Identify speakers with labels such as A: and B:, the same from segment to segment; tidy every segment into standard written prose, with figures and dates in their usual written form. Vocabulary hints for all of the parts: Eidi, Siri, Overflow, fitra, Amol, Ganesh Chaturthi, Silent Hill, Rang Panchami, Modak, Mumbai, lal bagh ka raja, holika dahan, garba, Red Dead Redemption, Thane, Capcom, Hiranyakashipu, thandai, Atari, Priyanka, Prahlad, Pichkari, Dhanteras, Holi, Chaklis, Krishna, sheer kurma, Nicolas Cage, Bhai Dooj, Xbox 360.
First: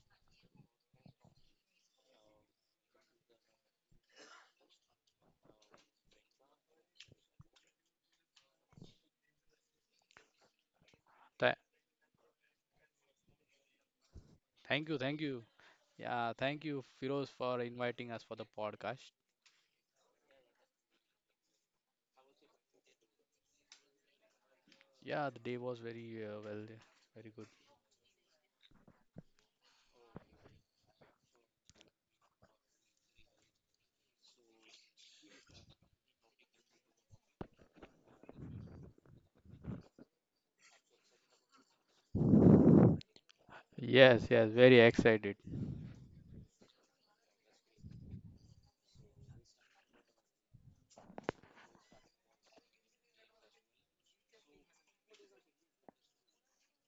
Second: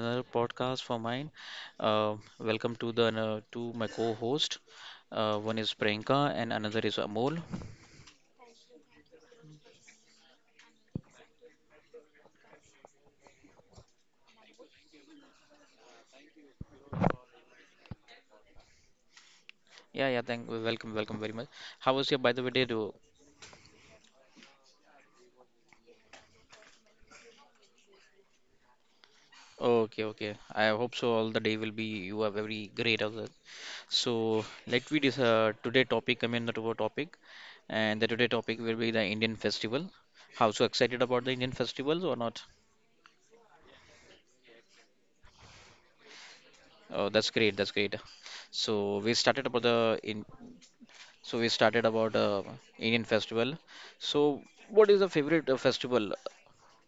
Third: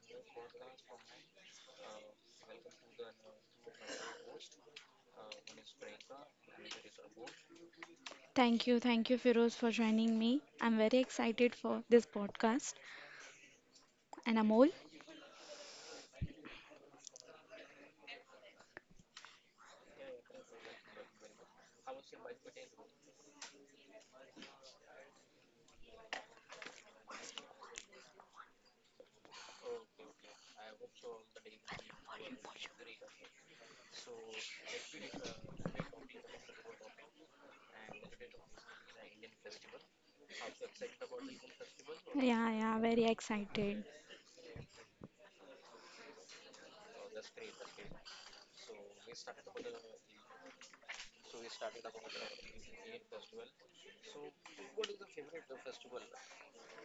A: another podcast for mine. Welcome to the to my co-host. One is Priyanka and another is Amol.
B: Thank you, Firoz, for joining me. I'm very excited
C: Tha-
B: for this podcast. And Amol?
C: thank you, thank you. Yeah, thank you, Firoz, for inviting us for the podcast.
A: Yeah, yeah. Thank. Welcome, welcome very much. How was your, by the way, day? Do
C: Yeah, the day was very well, very good.
A: okay, okay. I hope so. All the day will be you are very great of that. So let me this today topic. The today topic, and the today topic will be the Indian festival. How so excited about the Indian festivals or not?
B: Yeah, yeah, very excited.
C: Yes, yes, very excited.
A: Oh, that's great. That's great. So we started about the in we started about Indian festival. So what is the favorite festival,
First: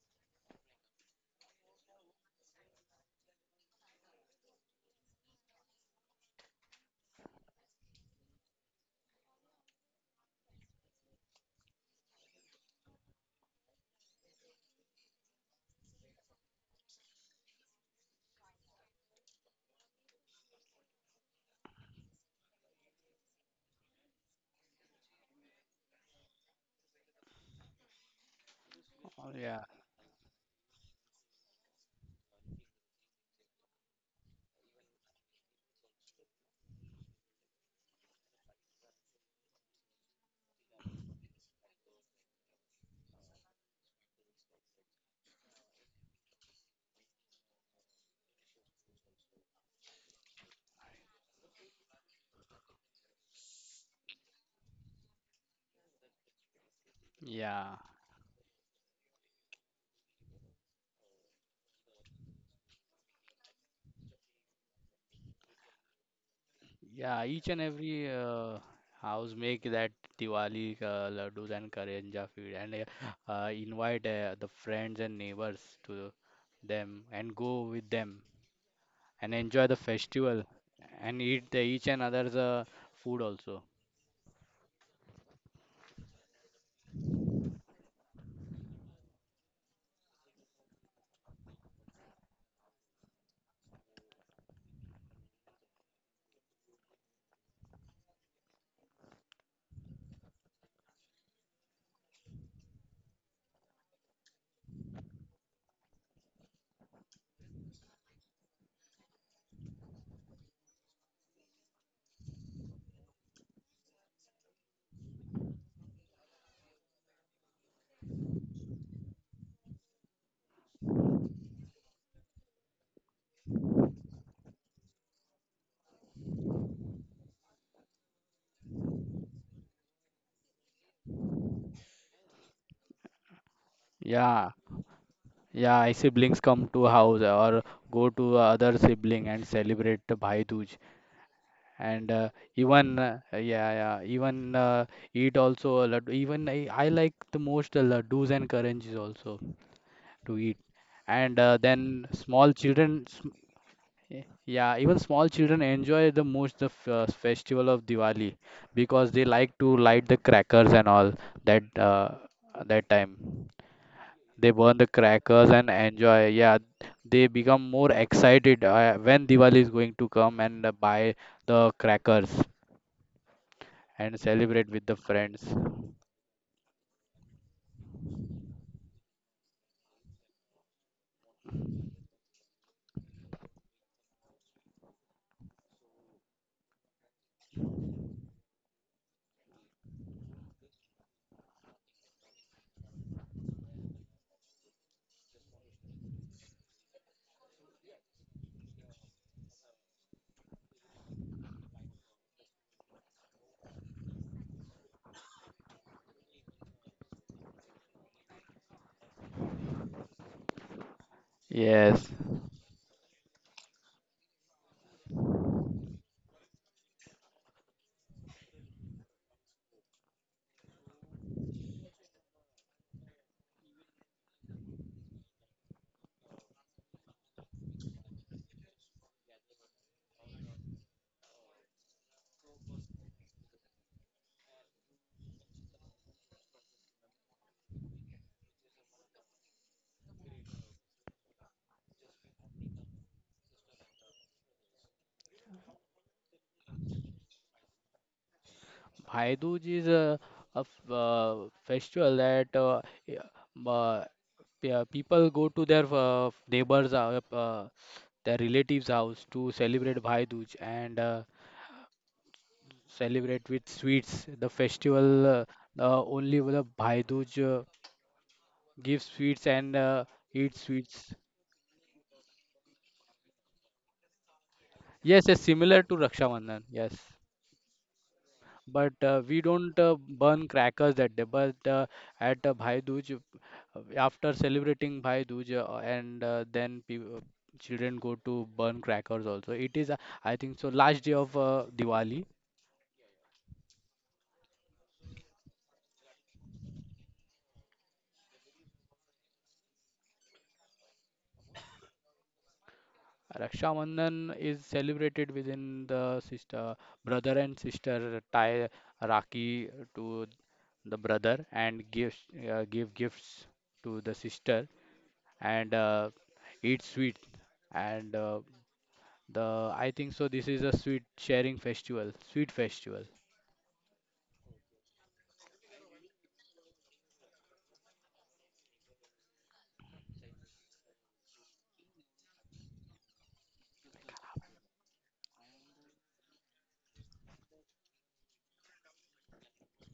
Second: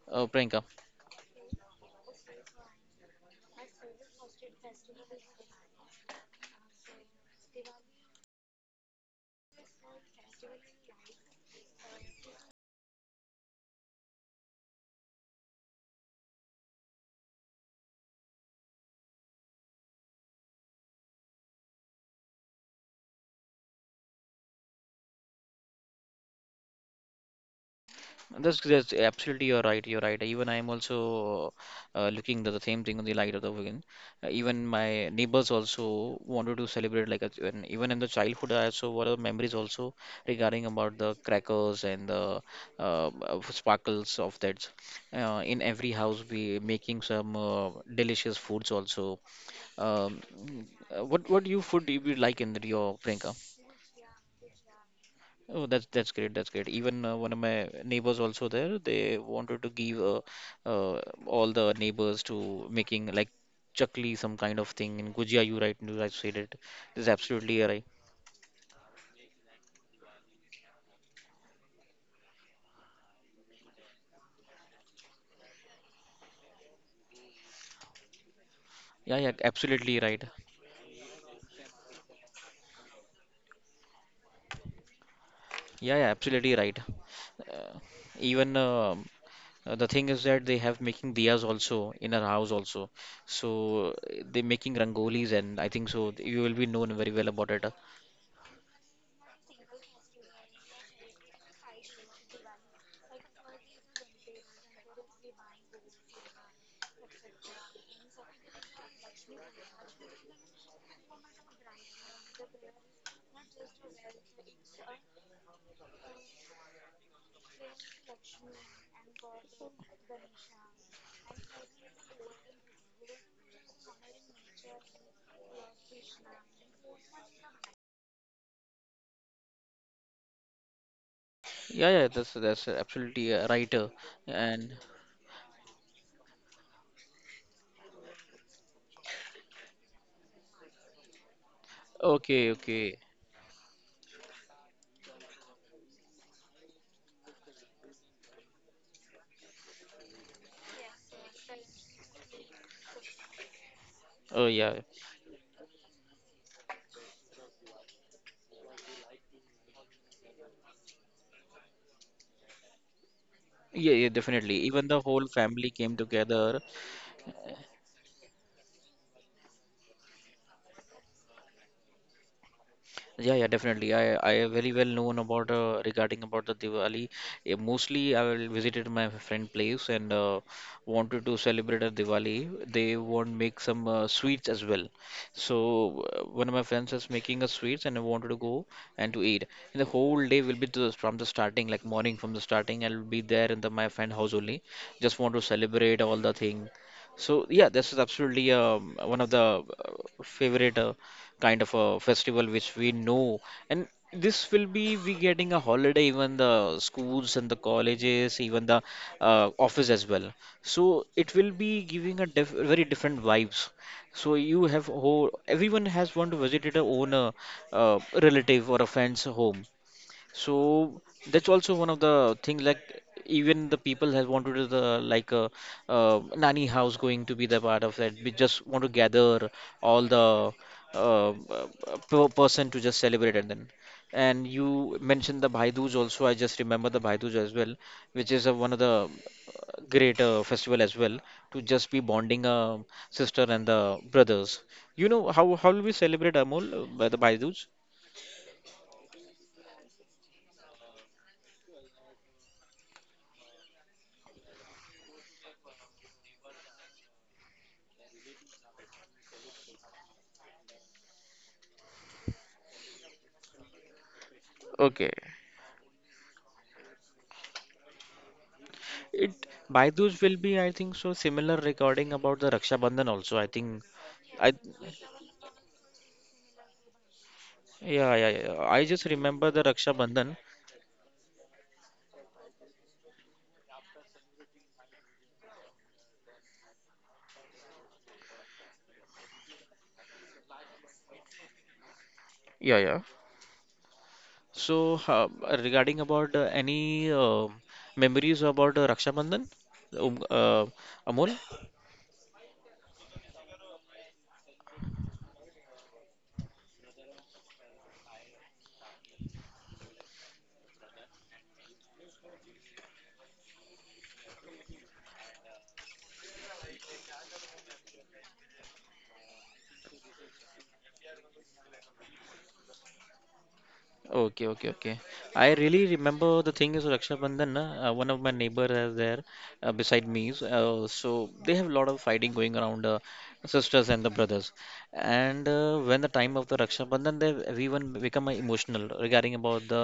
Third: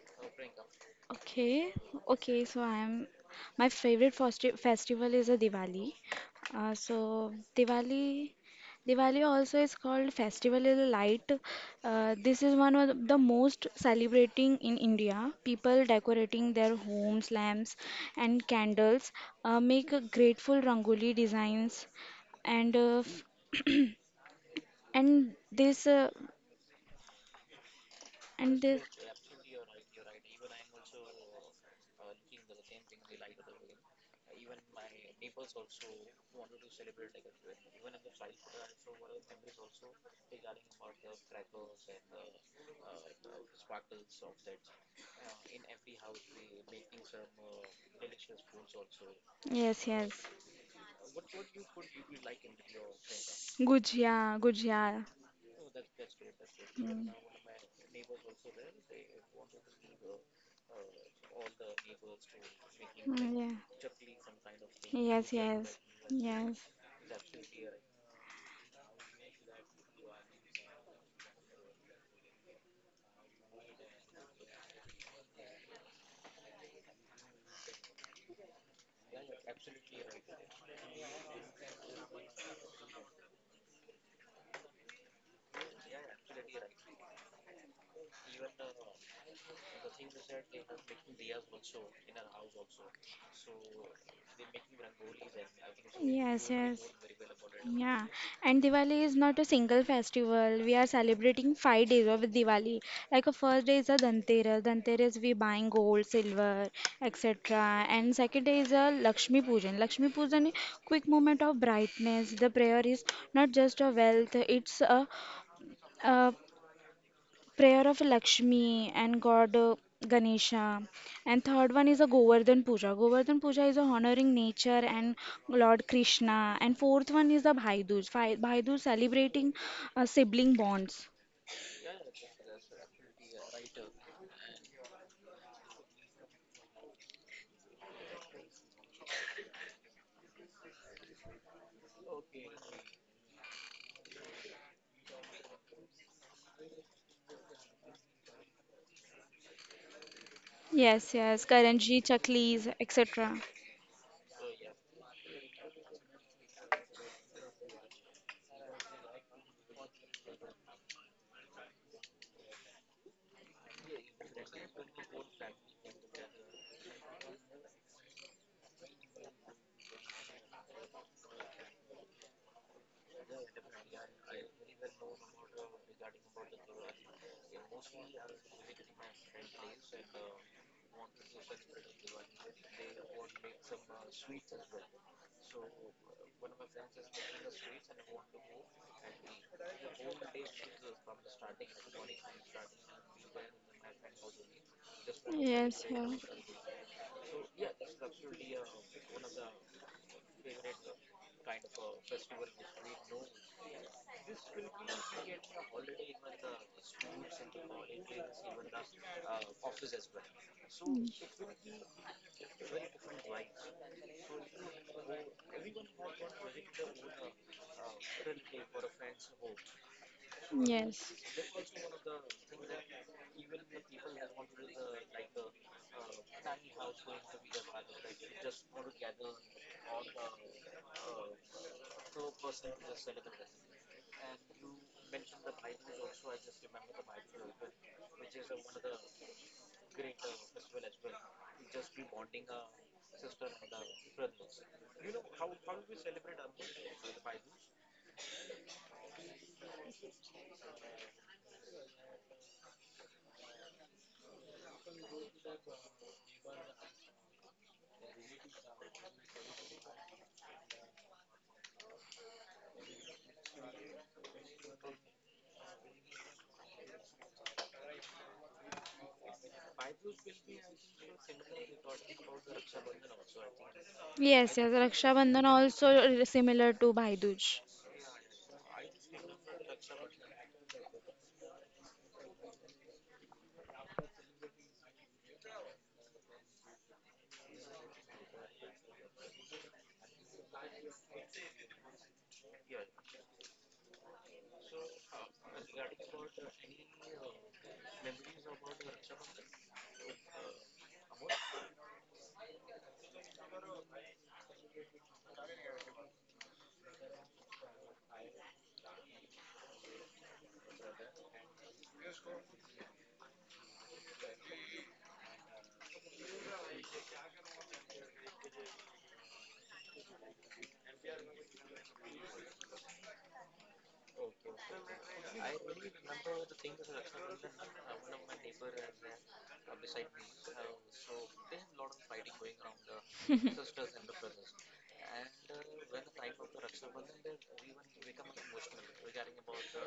A: Priyanka?
B: Okay, okay, so I'm my favorite festival is a Diwali. So Diwali also is called Festival of the Light. This is one of the most celebrating in India. People decorating their homes, lamps, and candles, make a grateful rangoli designs and And this, uh,
A: That's,
B: and this,
A: that's
C: Oh,
A: absolutely you're
C: yeah,
A: right. You're right. Even I'm also looking at the same thing on the light of the weekend. Even my neighbors also wanted to celebrate like a, even in the childhood. I also what are the memories also regarding about the crackers and the sparkles of that. In every house we making some delicious foods also.
B: yes, yes,
A: Um, what you food do you like in Rio, Priyanka?
B: gujia, gujia.
A: Oh, that's great. That's great. Even
B: Mm.
A: one of my
C: yeah,
A: neighbors also there. They wanted to give uh, all the neighbors to making like
B: Mm, yeah.
A: chakli, some kind of thing. In
B: Yes,
A: Gujia, you right?
B: yes,
A: You right said it.
B: yes,
A: This is
C: yeah. Each and
A: absolutely right.
C: every house make that Diwali laddus and karanja feed and invite the friends and neighbors to them and go with them
A: Yeah,
C: and
A: yeah,
C: enjoy the
A: absolutely right.
C: festival and eat the each and other's food also.
A: Yeah, yeah, absolutely right. Uh, even the thing is that they have making diyas also in our house also. So they making rangolis and I think so. You
B: yes,
A: will be
B: yes.
A: known very well about it.
B: Yeah, and Diwali is not a single festival. We are celebrating 5 days of Diwali. Like a first day is a Dhanteras. Dhanteras we buying gold, silver, etc. And second day is a Lakshmi Pujan. Lakshmi Pujan is quick moment of brightness. The prayer is not just a wealth; it's a prayer of Lakshmi and God, Ganesha. And third one is a Govardhan Puja. Govardhan Puja is a honoring nature and Lord Krishna. And fourth one is the Bhai Dooj. Bhai Dooj celebrating sibling bonds.
A: Yeah, yeah, that's absolutely right.
C: Yeah,
A: And
C: yeah, I siblings come to house or go to other sibling and celebrate the Bhai Dooj and
A: okay,
C: even
A: okay.
C: yeah, yeah, even eat also a lot. Even I like the most the laddus and karanjis also to eat
B: Yes,
C: and
B: yes, Karanji,
C: then small
B: Chaklis,
C: children
B: etc.
A: Oh yeah,
C: yeah, even small children enjoy the most the f festival of Diwali because they like to light the crackers and all that uh, that time.
A: yeah, yeah,
C: They
A: definitely.
C: burn the
A: Even the whole
C: crackers and
A: family came
C: enjoy. Yeah,
A: together,
C: they become more excited when Diwali is going to come and buy the crackers
A: yeah, yeah, definitely. I
C: and
A: I
C: celebrate
A: very
C: with the
A: well known
C: friends.
A: about regarding about the Diwali. Eh, mostly, I will visited my friend place and wanted to celebrate a Diwali. They want make some sweets as well. So one of my friends is making a sweets, and I wanted to go and to eat. And the whole day will be to, from the starting, like morning from the starting. I'll be there in the my friend house only. Just want to
B: Yes,
A: celebrate
B: yeah.
A: all the thing. So yeah, this is absolutely one of the favorite. Kind of a festival which we know and this will be we getting a holiday even the schools and the colleges even the office as well,
B: Mm,
A: so it will be
C: Yes,
A: giving a diff very different vibes, so you have whole everyone has want to visit their own relative or a friend's home, so
B: yes.
A: that's also one of the things like even the people has wanted to the like a, uh, nanny house going to be the part of that. We just want to gather all the uh, uh, per person to just celebrate and then. And you mentioned the Bhai Dooj also. I just remember the Bhai Dooj as well, which is one of the great festival as well to just be bonding a sister and the brothers. You know how will we celebrate Amol by the Bhai Dooj?
C: Bhai Dooj is a festival that y- uh, people go to their neighbors, their relatives' house to celebrate Bhai Dooj and celebrate with sweets. The
A: Okay.
C: festival, only the Bhai Dooj. Give sweets
A: It
C: and
A: Baidu's will
C: eat
A: be, I think
C: sweets.
A: so, similar regarding about the Raksha Bandhan also. I think
B: Yes,
A: I
B: yes, Raksha
C: Yes, yes,
B: Bandhan
C: similar
B: also
C: to Raksha Bandhan.
B: similar to
C: Yes,
B: Bhai Dooj.
A: yeah, yeah, yeah. I
C: but
A: just
C: we
A: remember the
C: don't
A: Raksha Bandhan.
C: burn crackers that day. But at Bhai Dooj, after celebrating Bhai Dooj, and then children go to burn crackers also. It is, I think, so last day of Diwali.
A: Yeah, yeah. So regarding about any memories about Raksha Bandhan, um, uh, Amol?
C: Raksha Bandhan is celebrated within the sister, brother and sister tie Rakhi to the brother and gives give gifts to the sister and eat sweet and the I think so this is a sweet sharing festival, sweet festival.
A: Okay, okay, okay. I really remember the thing is Raksha Bandhan. Na, one of my neighbor is there beside me. So, so they have a lot of fighting going around sisters and the brothers. And when the time of the Raksha Bandhan, they everyone become emotional regarding about the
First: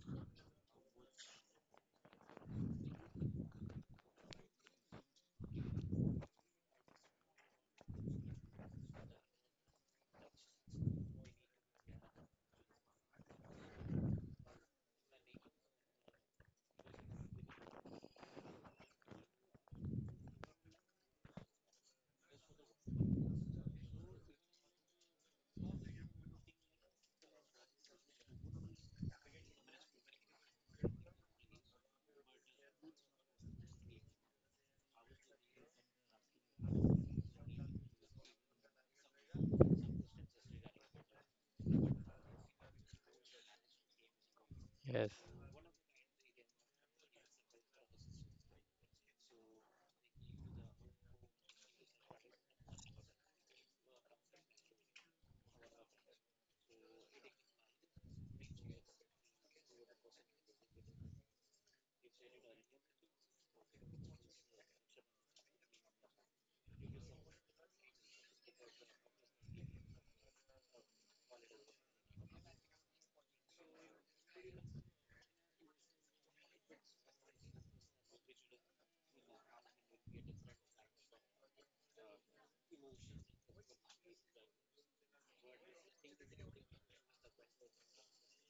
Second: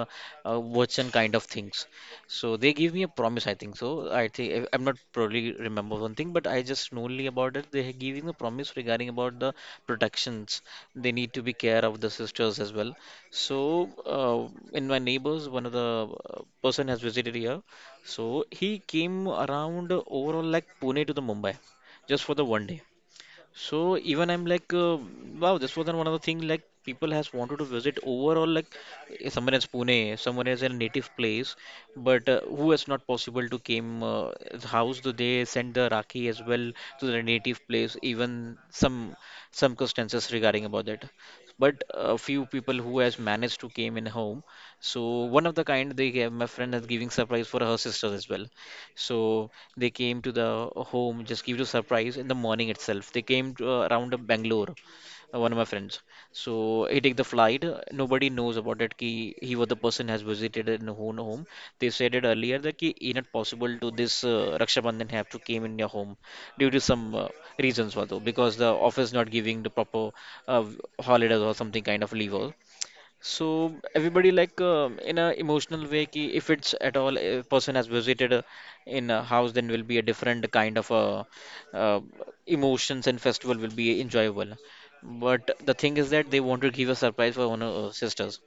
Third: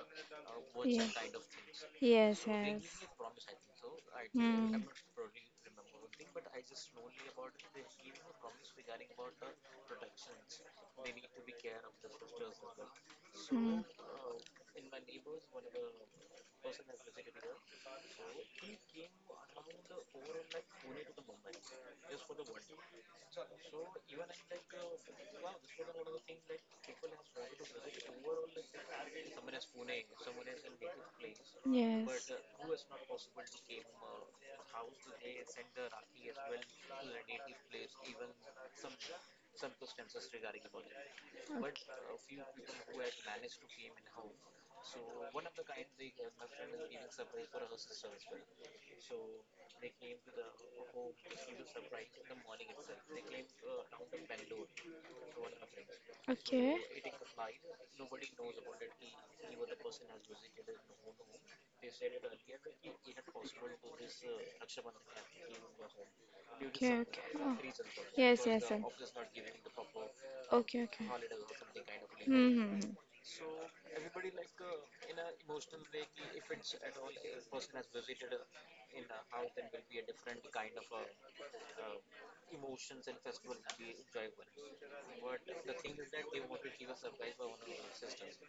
A: words and kind of
B: Yes,
A: things.
B: yes,
A: So they give me
B: yes.
A: a promise. I think so. I think
B: Hmm.
A: I'm not probably remember one thing, but I just know only about it. They are giving a promise regarding about the protections. They need to be care of the sisters as well, so,
B: Hmm.
A: in my neighbors, one of the person has visited here. So he came around overall like Pune to the Mumbai, just for the one day. So even I'm like, wow, this was one of the things like people has wanted to visit overall. Like eh, someone is Pune, someone is a native place, but
B: Yes.
A: who is not possible to came his house. So they send the Rakhi as well to their native place. Even some circumstances regarding about that. But a few people who has managed to came in home.
C: Yes,
A: So one of the kind they gave, my friend is giving surprise for her sister as well. So they came to the home, just give you a surprise in the morning itself. They came to, around Bangalore, one of my friends.
B: Okay.
A: So he take the flight. Nobody knows about it.
B: Okay.
A: Ki he was the person has visited in own home. They said it earlier that ki it not possible to this Raksha Bandhan have to came in your home due to
B: Okay,
A: some
B: okay. Oh.
A: reasons, though?
B: Yes,
A: Because
B: yes,
A: the
B: yes.
A: office not giving the proper uh,
B: Okay, okay.
A: holidays or something kind of leave. All.
B: Mm-hmm.
A: So everybody like in a emotional way ki if it's at all a person has visited a, in a house then will be a different kind of uh, emotions and festival will be enjoyable. But the thing is that they want to give a surprise for one of our sisters.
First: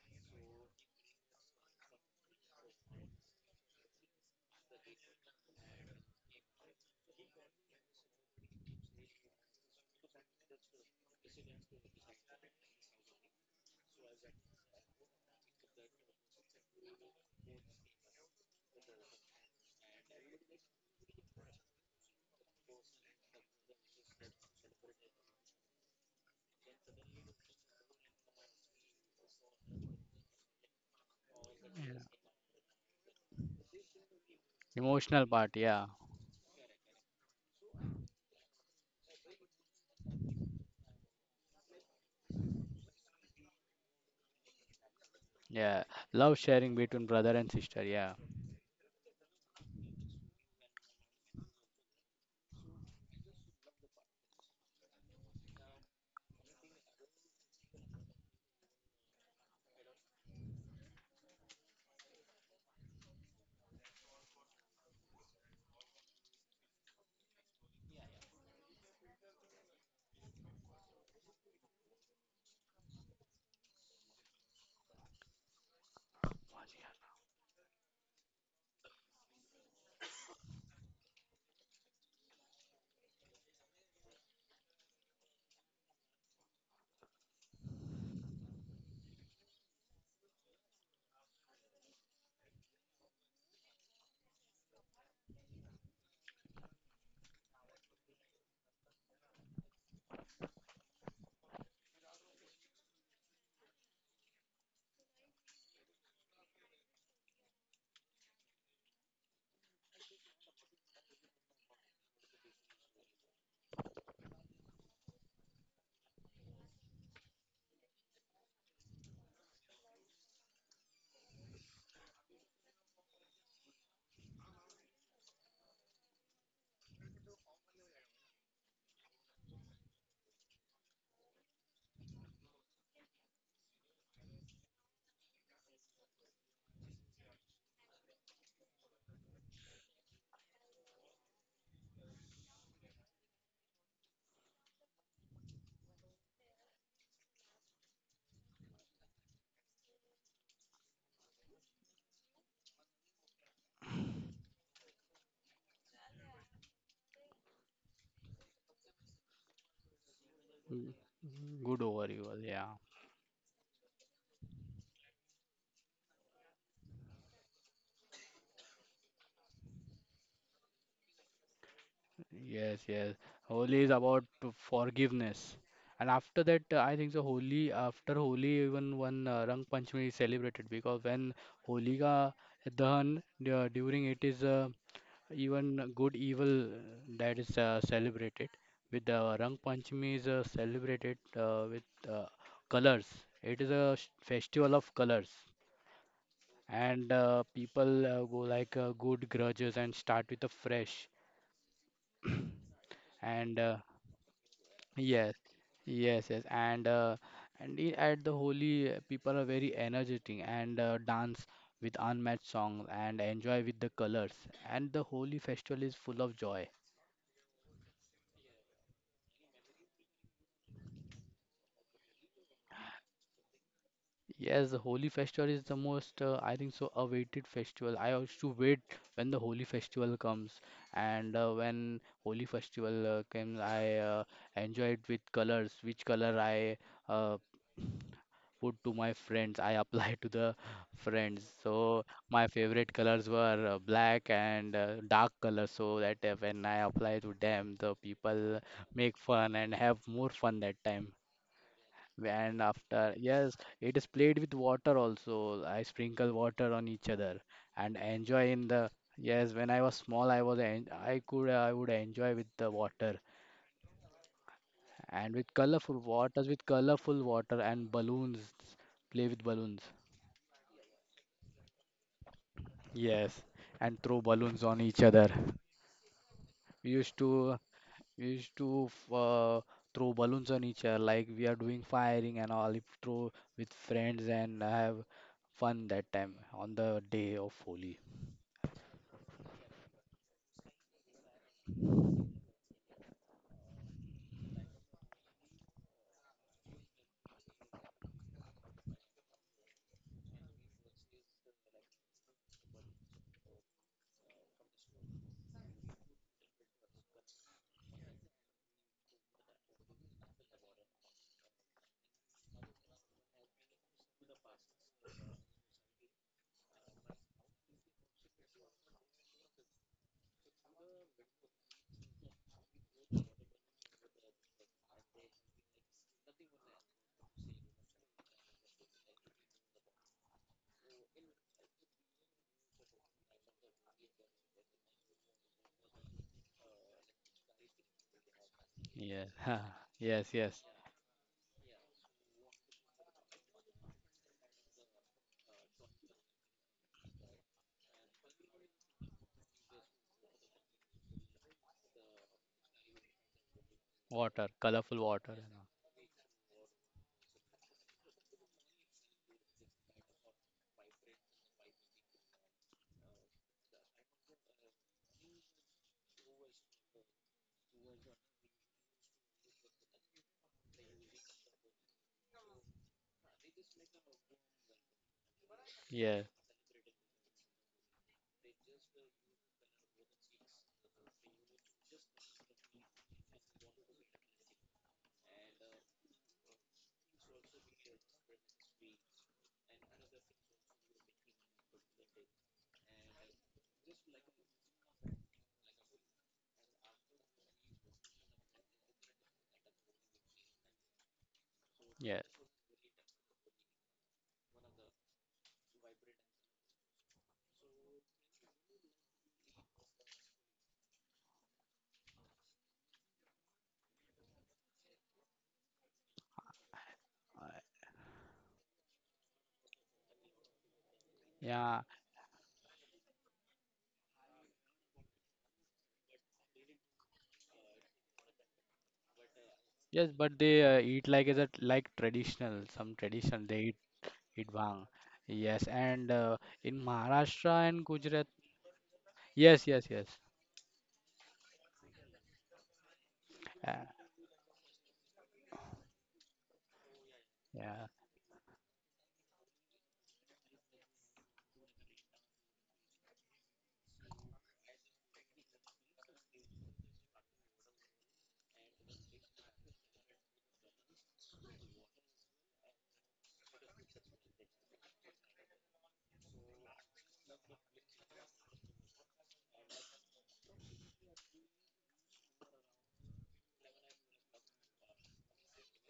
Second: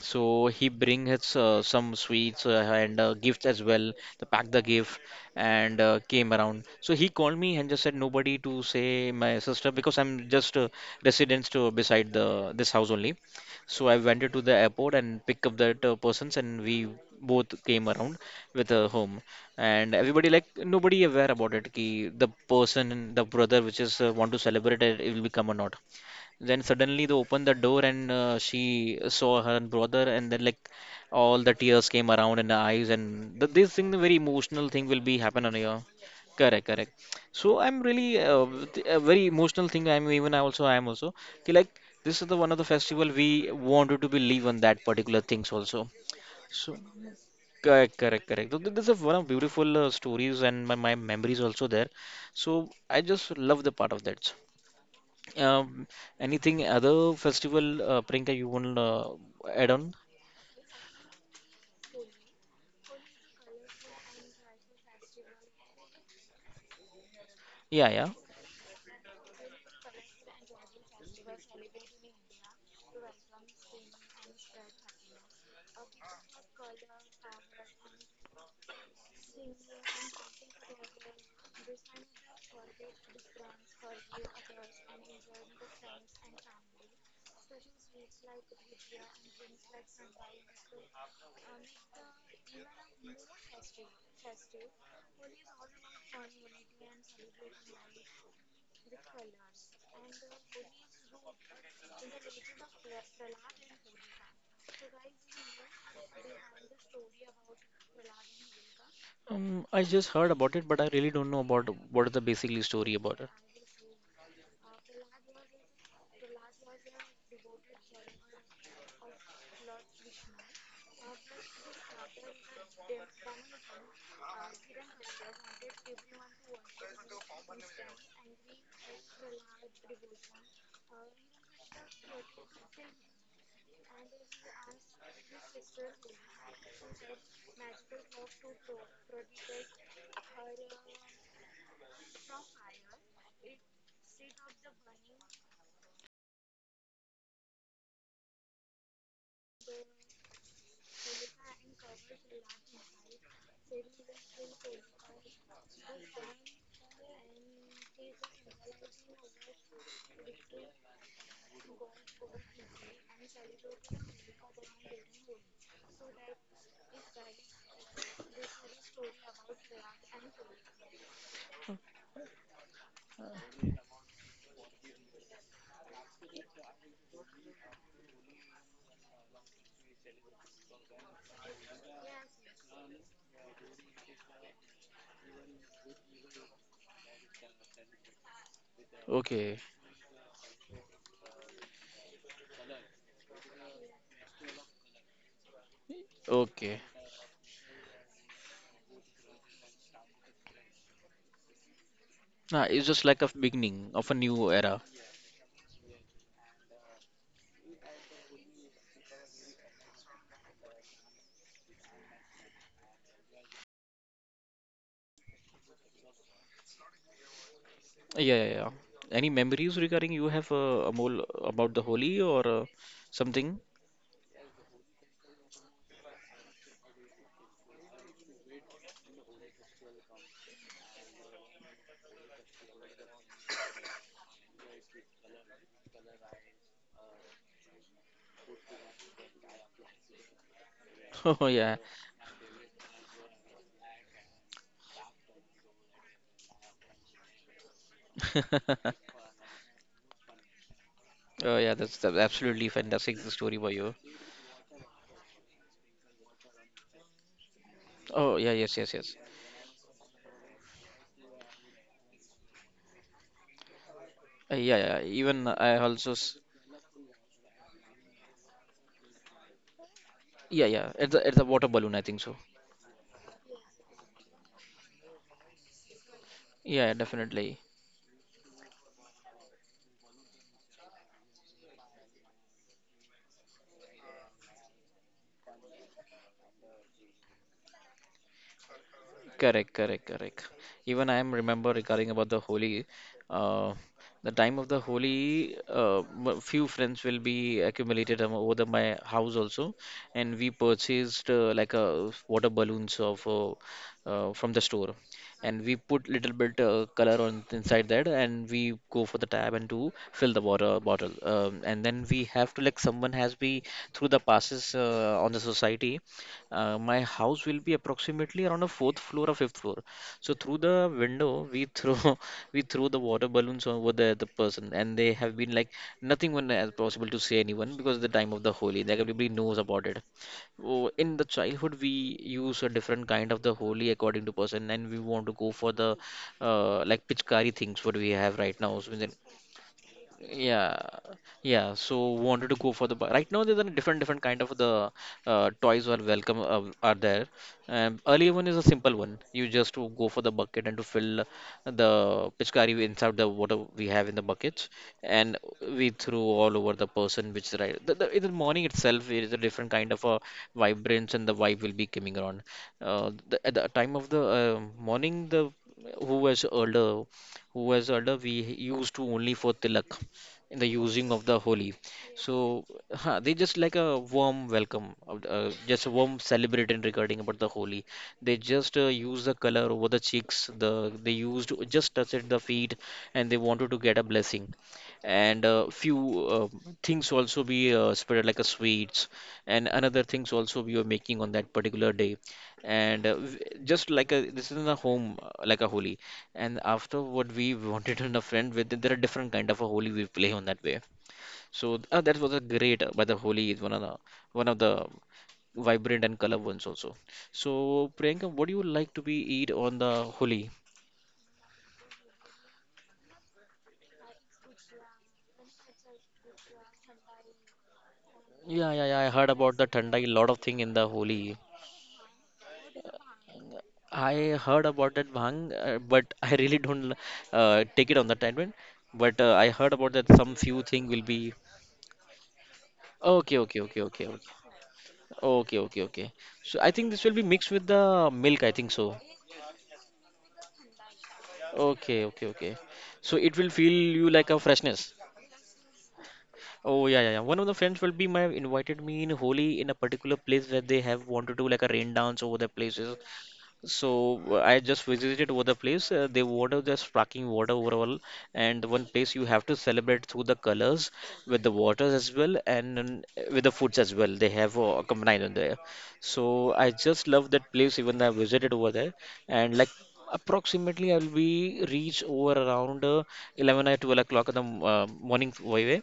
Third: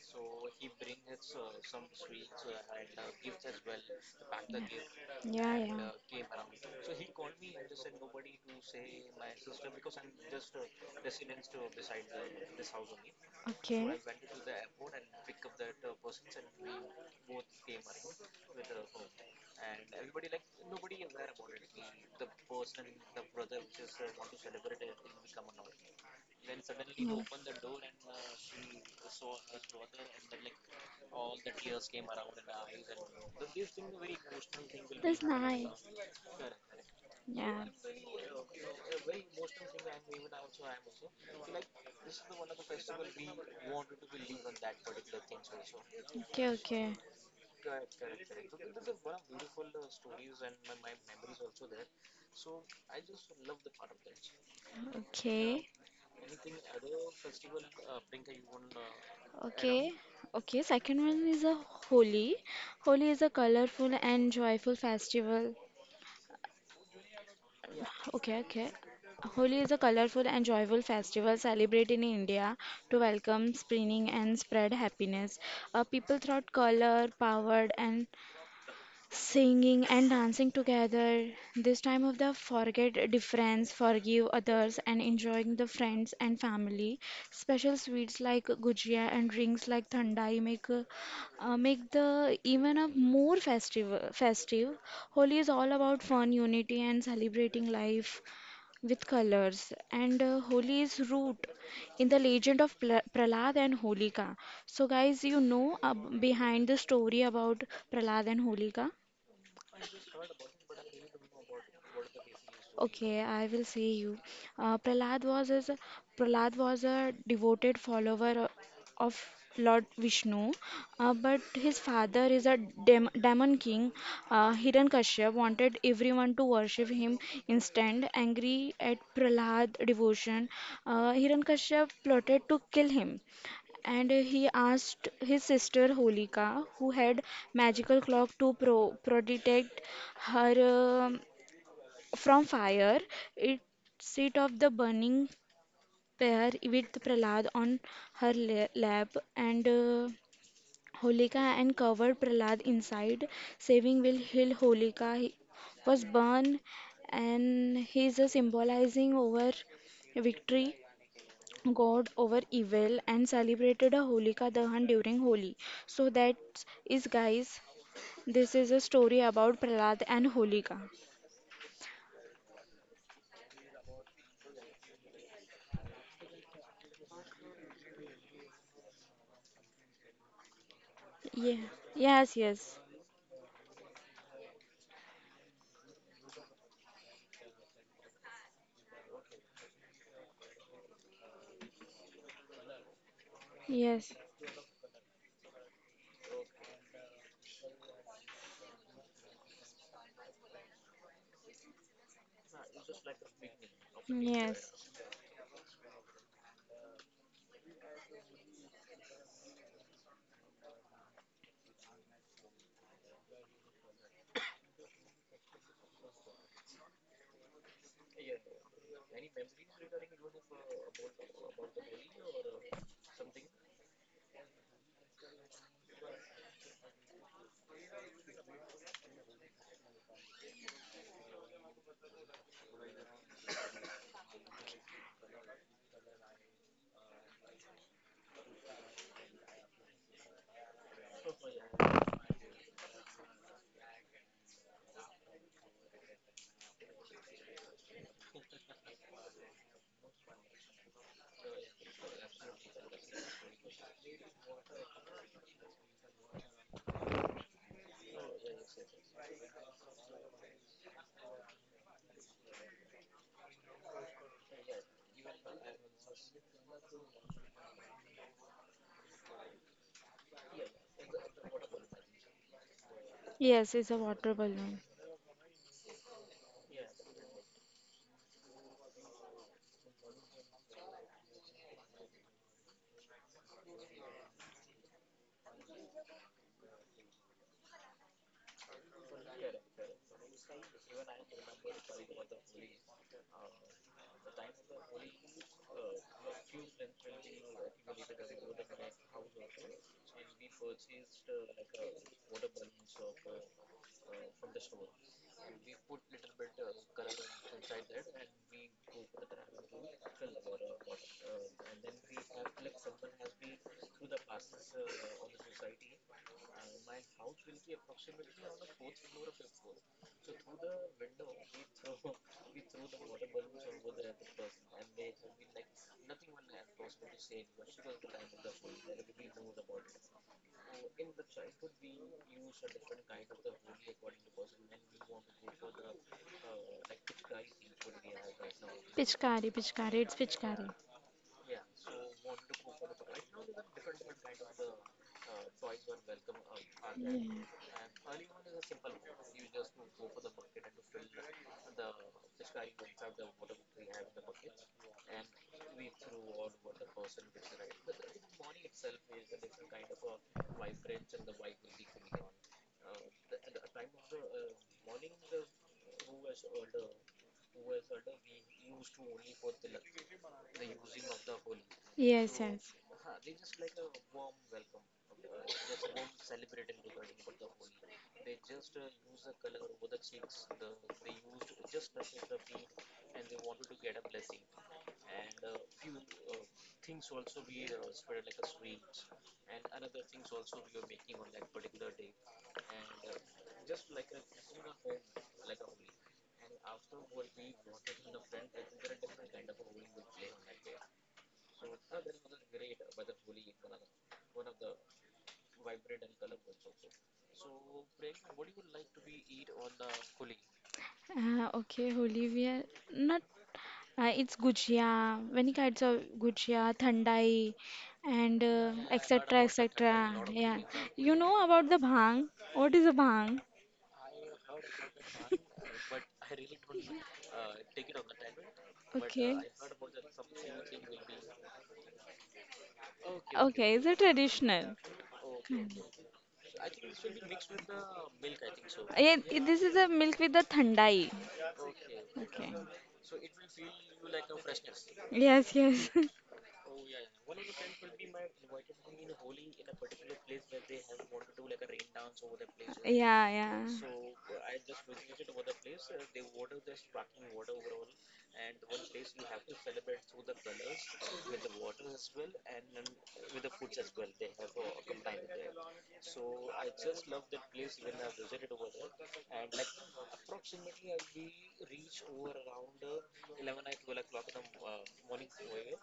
A: So he bring his some sweets and gifts as well. The pack the gift
B: Yeah, yeah.
A: and
B: Yeah.
A: came around. So he called me and just said nobody to say my sister because I'm just residence to beside the this house only. So
B: Okay.
A: I went to the airport and pick up that persons and we both came around with a home, and everybody like nobody aware about it. Ki the person the brother which is want to celebrate it, it will become or not. Then suddenly they opened the
B: Yeah.
A: door and she saw her brother, and then like all the tears came around in the eyes, and th this thing, the very emotional thing, will be
B: That's
C: emotional
A: happen
C: part.
A: on
B: nice.
A: here.
C: Yeah,
A: Correct, correct. So
B: Yeah.
A: I'm really a very emotional thing. I also I am also. Ki like this is the one of the festival we wanted to believe on that particular things
C: yeah,
A: also.
C: love
B: Okay,
C: sharing
A: So
B: okay.
C: between brother and sister.
A: correct,
C: Yeah.
A: correct, correct. So this is one of beautiful stories and my memories also there. So I just love the part of that.
B: Okay.
A: Um, anything other festival, Priyanka, you want to add
B: Okay.
A: on?
B: Okay, second one is a Holi. Holi is a colorful and joyful festival.
A: Yeah, yeah.
B: Okay, okay. Holi is a colorful and joyful festival celebrated in India to welcome spring and spread happiness. People throughout color, powered and singing and dancing together. This time of the forget difference, forgive others, and enjoying the friends and family. Special sweets like gujia and drinks like thandai make the even a more festive. Festive. Holi is all about fun, unity, and celebrating life with colors, and holi is root in the legend of prahlad and holika. So guys, you know behind the story about prahlad and holika?
A: I just heard about it, but I really don't know about what is the basically story about
B: Okay,
A: it.
B: I will say you. Uh, Prahlad was his, Prahlad was a devoted follower of Lord Vishnu, but his father is a demon king. Hiranyakashipu wanted everyone to worship him instead. Angry at Prahlad devotion, Hiranyakashipu plotted to kill him, and he asked his sister Holika, who had magical clock to protect her, from fire. It seat of the burning pair with Prahlad on her lap, and Holika and covered Prahlad inside. Saving will heal Holika. He was born, and he is symbolizing over victory,
C: Mm, good
B: god
C: overall.
B: over
C: Yeah.
B: evil, and celebrated a holika dahan during holi. So that is, guys, this is a story about prahlad and holika.
C: Yes, yes. Holi is about to forgiveness. And after that, I think so. Holi, after Holi, even one Rang Panchami is celebrated because when
B: Yeah.
C: Holika
B: Yes, yes,
C: Dahan during it is even good evil that is celebrated with the Rang
A: Okay,
C: Panchami is celebrated with uh, colors. It is a
B: yes.
C: festival of colors,
A: okay.
C: and people go like good grudges and start with a fresh
A: Nah, it's just like a
C: and.
A: beginning of a new
B: Yes.
A: era.
C: Yes, yes, yes, and at the Holi, people are very energetic and dance with unmatched songs and enjoy with the colors. And the Holi festival is full of joy.
A: Yeah, yeah, yeah. Any memories regarding you have Amol about the Holi or something?
C: Yes, the Holi festival is the most, I think so, awaited festival. I used to wait when the Holi festival comes, and when Holi festival comes, I enjoy it with colors, which color I uh, put to my friends. I applied to the friends.
A: Oh yeah.
C: So my favorite colors were black and dark colors. So that when I apply to them, the people make fun and have more fun that time.
A: Oh yeah, that's
C: And
A: absolutely
C: after,
A: fantastic
C: yes,
A: story by
C: it
A: you.
C: is played with water also. I sprinkle water on each other and
A: Oh
C: enjoy
A: yeah,
C: in
A: yes,
C: the.
A: yes, yes.
C: Yes, when I was small, I was en I would enjoy with the water
A: Yeah, yeah.
C: and
A: Even I also. S-
C: with colorful water and balloons. Play with balloons.
A: yeah, yeah. At the water balloon, I think so.
C: Yes,
B: Yes, it's a
C: and throw
B: water
C: balloons on
B: balloon.
C: each other. We
A: Yeah,
C: used to
A: definitely.
C: we used to uh, throw balloons on each other like we are doing firing and all. If throw with friends and have fun that time on the day of Holi.
A: Correct, correct, correct. Even I am remember regarding about the Holi. Uh, the time of the Holi, few friends will be accumulated over the, my house also, and we purchased like a water balloons of from the store, and we put little bit color on inside that, and we go for the tab and to fill the water bottle, and then we have to like someone has be through the passes on the society. My house will be approximately around a fourth floor or fifth floor. So through the window, we throw we throw the water balloons over the person, and they have been like nothing one as possible to say anyone because the time of the Holi, like everybody knows about it. Oh, in the childhood, we use a different kind of the Holi according to person, and we want to go for the like Pichkari things what we have right now. So, then
C: Yes,
B: Pichkari, pichkari, it's
C: yes, yes.
B: pichkari.
A: yeah, yeah. So wanted to go for the right now. There's a different different kind of the toys are welcome are
B: Yeah.
A: there. Earlier one is a simple one. You just to go for the bucket and to fill the pitchkari inside the water we have in the
C: Water,
A: buckets,
C: colorful water,
A: and
C: and all.
A: we threw all over the person which is right. In the morning itself, it is a different kind of a vibrance and the vibe will be coming around. At the time of the morning, the who was older, who was older, we used to only for tilak in the using of the Holi.
B: Yes,
A: So
B: yes.
A: they just like a warm welcome, just a warm
C: Yes,
A: celebrating regarding about the Holi. They just use the color over the cheeks. They used just touch at the feet, and they wanted to get a blessing. And few uh, things also be spread like a sweets, and another things also we were making on that particular day. And just like a this is in a home like a Holi, and after what we wanted in a friend with there are different kind of a holy we play on that way. So that
C: yes.
A: was a great, but the holy is one of the vibrant and color ones also. So Priyanka, what do you like to be eat on the holy?
B: Okay, holy wear. Not, it's gujia, many kinds of gujia, thandai, and
A: Yeah, yeah, yeah, I heard
B: etc.
A: about the thandai, a
B: etc.
A: lot of thing
B: Yeah.
A: in the
B: You
A: holy.
B: know about
C: Yeah,
B: the bhang? What is a bhang?
A: I heard about that bhang, but I really don't take it on the time. But
B: Okay.
A: I heard about
C: yes,
A: that
C: but
A: some
C: they
A: few thing will
C: eat like
A: be
C: as a like traditional, some traditional
A: okay,
C: they
A: okay,
C: eat
B: Okay,
A: okay,
B: it's a
A: okay, okay.
C: eat
B: traditional.
C: bhang.
A: Okay,
C: Yes,
A: okay,
C: and
A: okay. So I
C: in
A: think this will be mixed
C: Maharashtra
A: with
C: and
A: the
C: Gujarat.
A: milk, I think so.
B: Yeah,
C: Yes,
B: this is
C: yes,
B: a
C: yes.
B: milk with the thandai.
A: Okay, okay,
B: Okay.
A: okay. So it will
C: Uh,
A: feel you like a freshness.
B: Yes, yes.
A: Oh yeah, yeah, yeah. One of the friends
C: yeah.
A: will be my invited me in Holi in a particular place where they have wanted to do like a rain dance over their places.
B: Yeah, yeah.
A: So I just visited over the place. The water just sparkling water overall, and one place you have to celebrate through the colors with the waters as well, and then, with the foods as well. They have combined on there. So I just love that place even though I visited over there. And like approximately, I'll be reach over around 11 or 12 o'clock in the morning way,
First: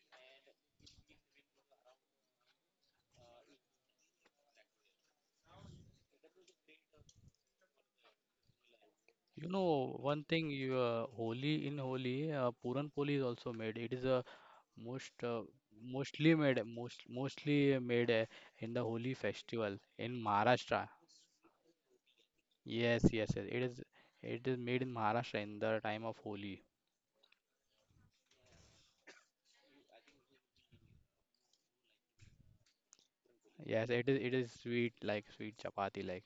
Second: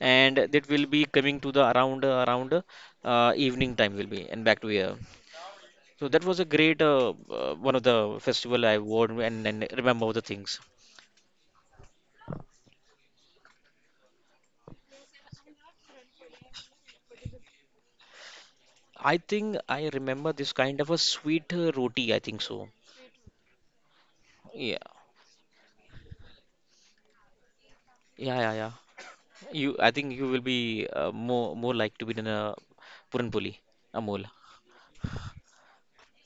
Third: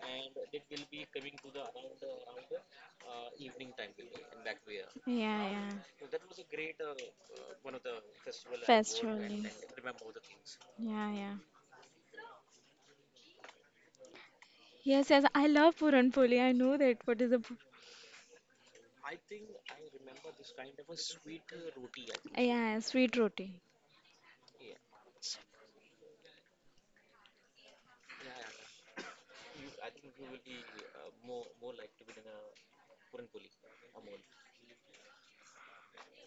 A: and that will be coming to the around evening time will be and back to here.
B: Yeah, yeah.
A: So that was a great, one of the festival I wore
B: Festival. Yeah.
A: and,
C: You
A: and
C: know,
A: remember the
C: one thing
A: things.
C: you
B: Yeah, yeah.
C: Holi in Holi, Puran Poli is also made. It is a
B: Yes,
C: most
B: yes,
C: uh,
B: I love Puran
C: mostly
B: Poli. I
C: made
B: know that. What is a
C: in the Holi
A: I think
C: festival
A: I
C: in
A: remember this kind
C: Maharashtra.
A: of a sweet roti, I think so.
B: yeah,
C: Yes,
B: sweet
C: yes, yes.
B: roti.
C: It is
A: Yeah,
C: made in Maharashtra in the time of Holi.
A: yeah, yeah, yeah. You, I think you will be more like to be in a Puran Puli,
C: Yes, it is
A: Amul.
C: it is sweet like sweet chapati like.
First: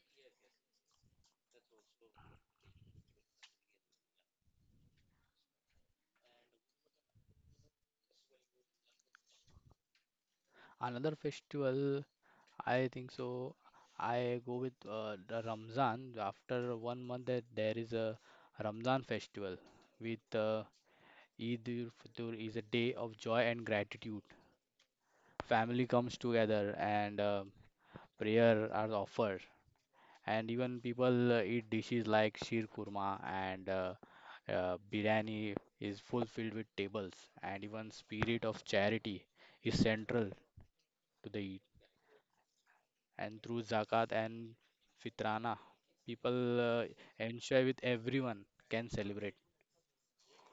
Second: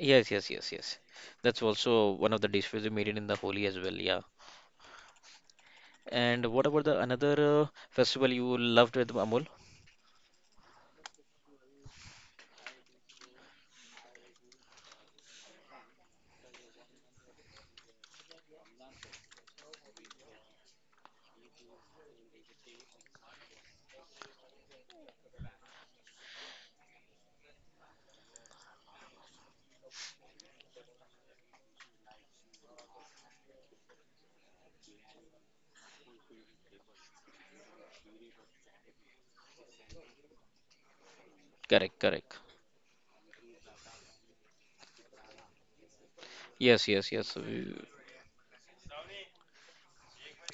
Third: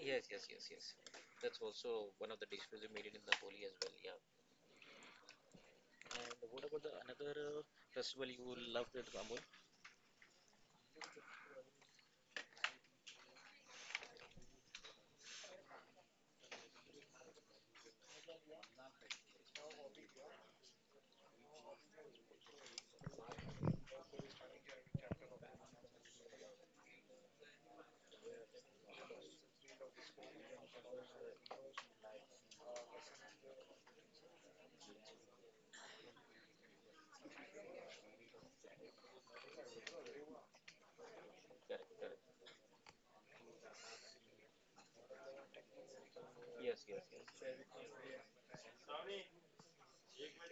A: Yes, yes, yes, yes. That's also one of the dishes we made it in the Holi as well. Yeah. And what about the another festival you loved with Amul?
C: Another festival, I think so. I go with the Ramzan. After one month, that there is a Ramzan festival with Eid ul Fitr is a day of joy and gratitude. Family comes together and prayer are offered, and even people eat dishes like sheer kurma and biryani is fulfilled with tables, and even spirit of charity is central to the Eid.
A: Correct, correct.
C: And through zakat and fitrana, people
A: Yes, yes, yes,
C: ensure
A: we-
C: with everyone can celebrate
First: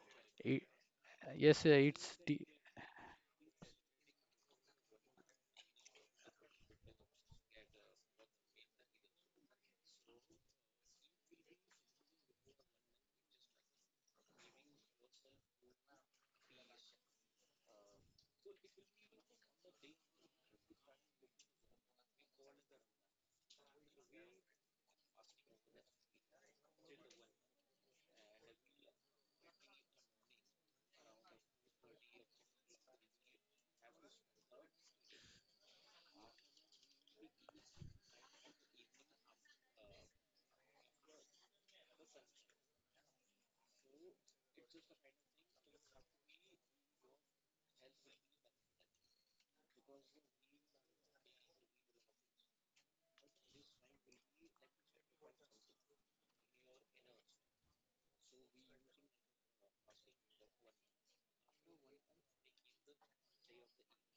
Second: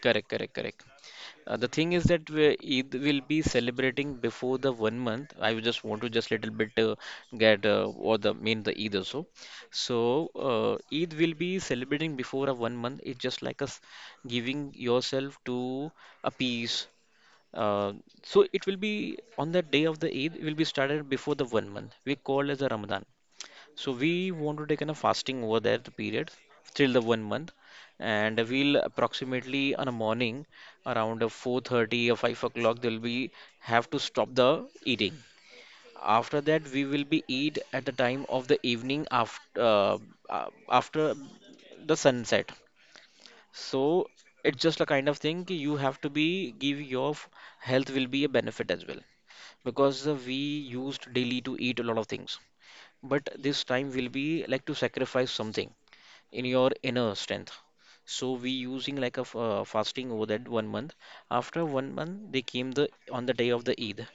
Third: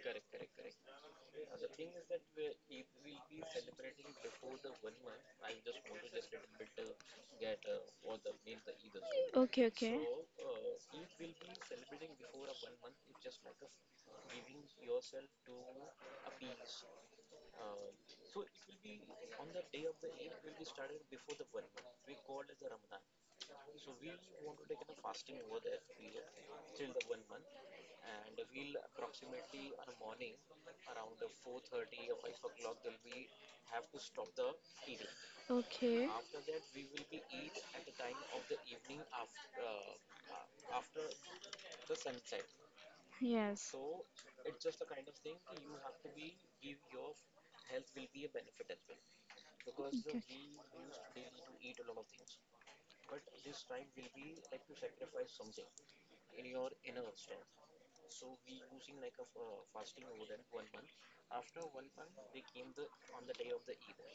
A: correct, correct,
C: it.
A: correct.
C: Yes,
A: The thing is
C: it's
A: that
C: the.
A: we Eid will be celebrating before the 1 month. I will just want to just little bit get what the mean the Eid also.
B: Okay,
A: So
B: okay.
A: Eid will be celebrating before a 1 month. It's just like us giving yourself to a peace. Uh, so it will be on the day of the Eid. It will be started before the 1 month. We call as a Ramadan. So we want to take in a fasting over there the period till the 1 month, and we'll approximately on a morning around 4:30 or 5 o'clock they'll be have to stop the eating.
B: Okay.
A: After that, we will be eat at the time of the evening uh, after the sunset.
B: Yes.
A: So it's just a kind of thing ki you have to be give your f- health will be a benefit as well, because
B: Okay.
A: we used daily to eat a lot of things, but this time will be like to sacrifice something in your inner strength. So we using like a fasting over that 1 month. After 1 month they came the on the day of the eid.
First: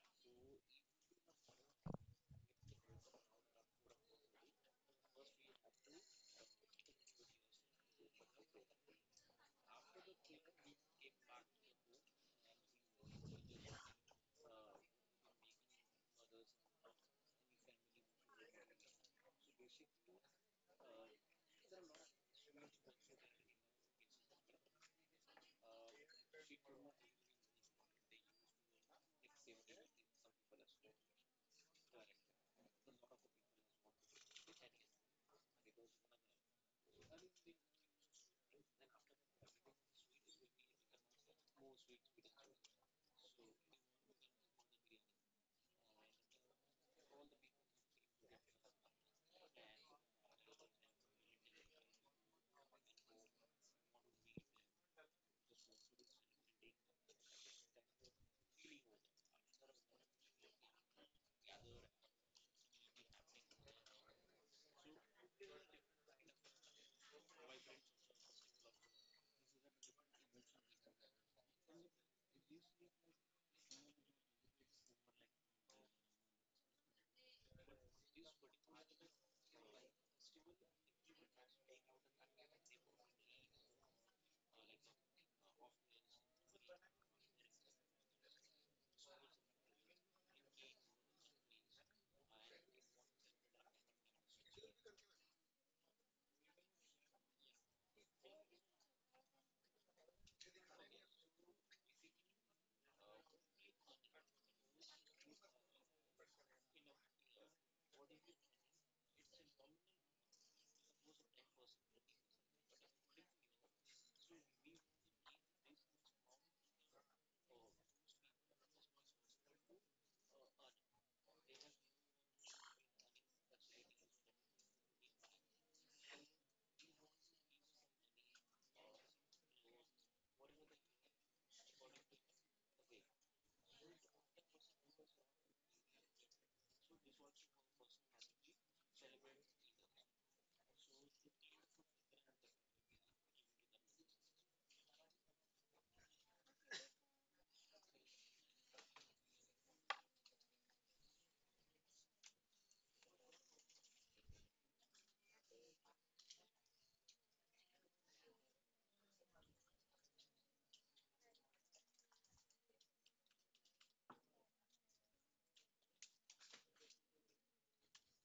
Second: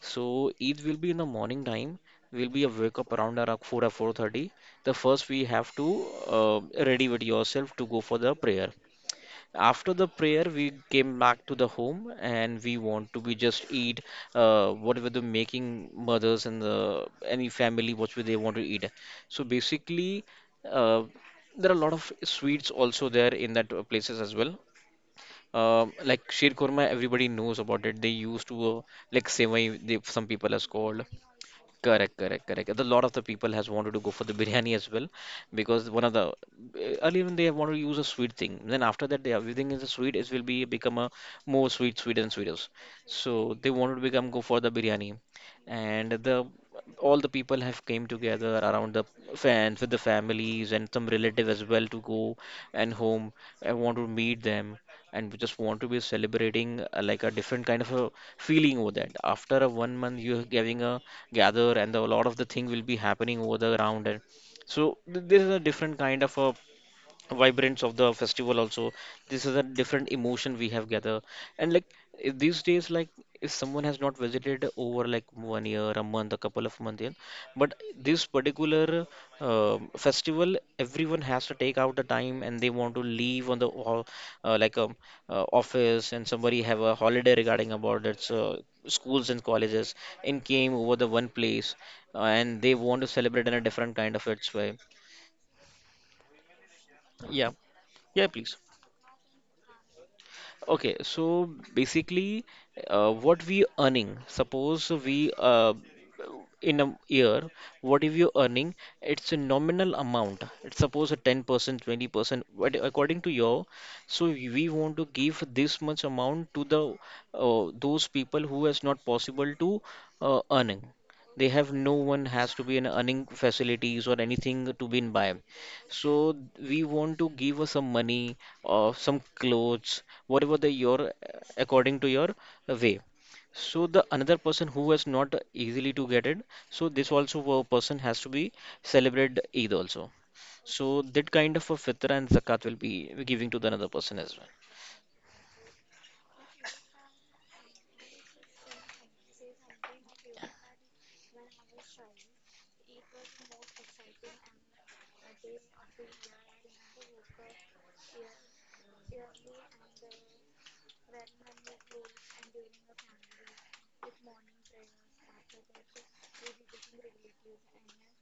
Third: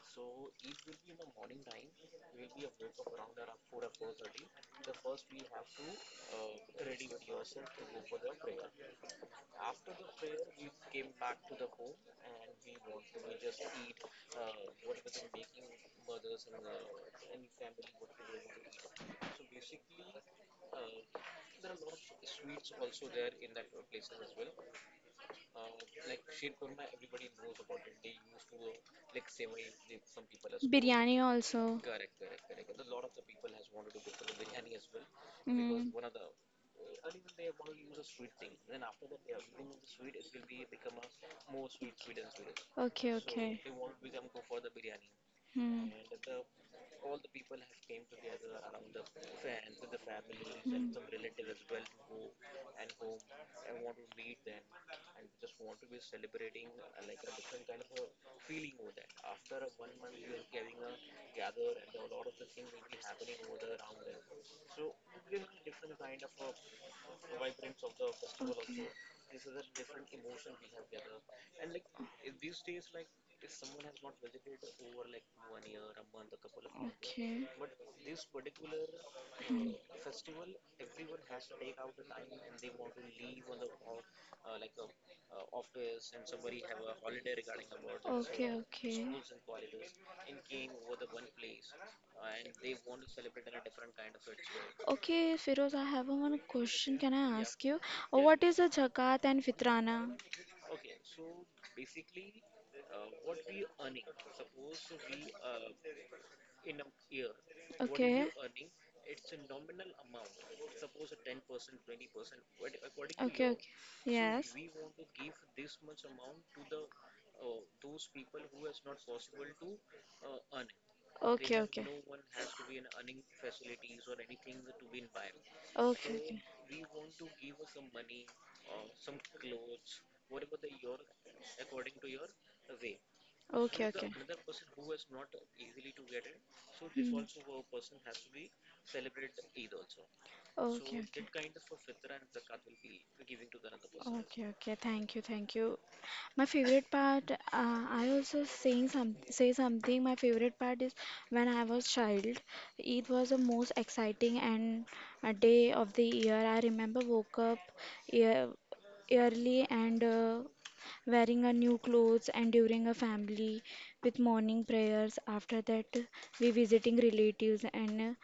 A: So eid will be in the morning time, will be a wake up around 4 or 4:30. The first we have to uh, ready with yourself to go for the prayer. After the prayer, we came back to the home and we want to be just eat whatever the making mothers and the any family whatever they want to eat. So basically, uh, there are a lot of sweets also there in that places as well. Um, like sheer korma, everybody knows about it. They used to like sevai, they, some people has called.
B: Biryani also.
A: Correct, correct, correct. A lot of the people has wanted to go for the biryani as well, because
B: Because. Mm.
A: one of the earlier when they want to use a sweet thing. Then after that, they everything is a sweet. It will be become a more sweet, sweet and sweeter.
B: Okay, so
A: So
B: okay.
A: they wanted to become go for the biryani,
B: Mm.
A: and the all the people have came together around the fans with the families and some relative as well to go and home. I want to meet them and we just want to be celebrating like a different kind of a feeling over that. After a 1 month, you're having a gather, and the, a lot of the thing will be happening over the round. And so there is a different kind of a vibrance of the festival also. This is a different emotion we have gather, and like these days like if someone has not visited over like 1 year a month a couple of months in,
B: Okay. Okay.
A: but this particular festival everyone has to take out the time and they want to leave on the like office and somebody have a holiday regarding about its
B: Okay, okay.
A: schools and colleges, and came over the one place, and they want to celebrate in a different kind of its way.
B: Okay, Firoz, I have one question. Can I, yeah,
A: Yeah,
B: ask you? Yes.
A: yeah,
B: What
A: please.
B: is a zakat and fitrana? What
A: Okay, so basically, what we earning? Suppose we in a year,
B: if.
A: what if
B: Okay.
A: you earning? It's a nominal amount. It's suppose a 10%, 20%, what
B: Okay,
A: according to
B: okay. So
A: your. So
B: yes.
A: we want to give this much amount to the those people who is not possible to earning. They
B: Okay,
A: have
B: okay.
A: no one has to be an earning facilities or anything to be in by. So
B: Okay.
A: we want to give us some money or some clothes, whatever the your according to your way.
B: Okay,
A: So the
B: okay.
A: another person who has not easily to get it, so
B: Okay, is
A: this
B: okay. Hmm.
A: also a person has to be celebrate Eid also.
B: So okay,
A: So that
B: okay.
A: kind of a fitra and zakat will be giving to the another person as
B: Okay,
A: well.
B: okay. Thank you, thank you. My favorite part, I also saying some say something. My favorite part is when I was child. It was the most exciting and a day of the year. I remember woke up ear, early and wearing a new clothes and during a family with morning prayers. After that, we visiting relatives and,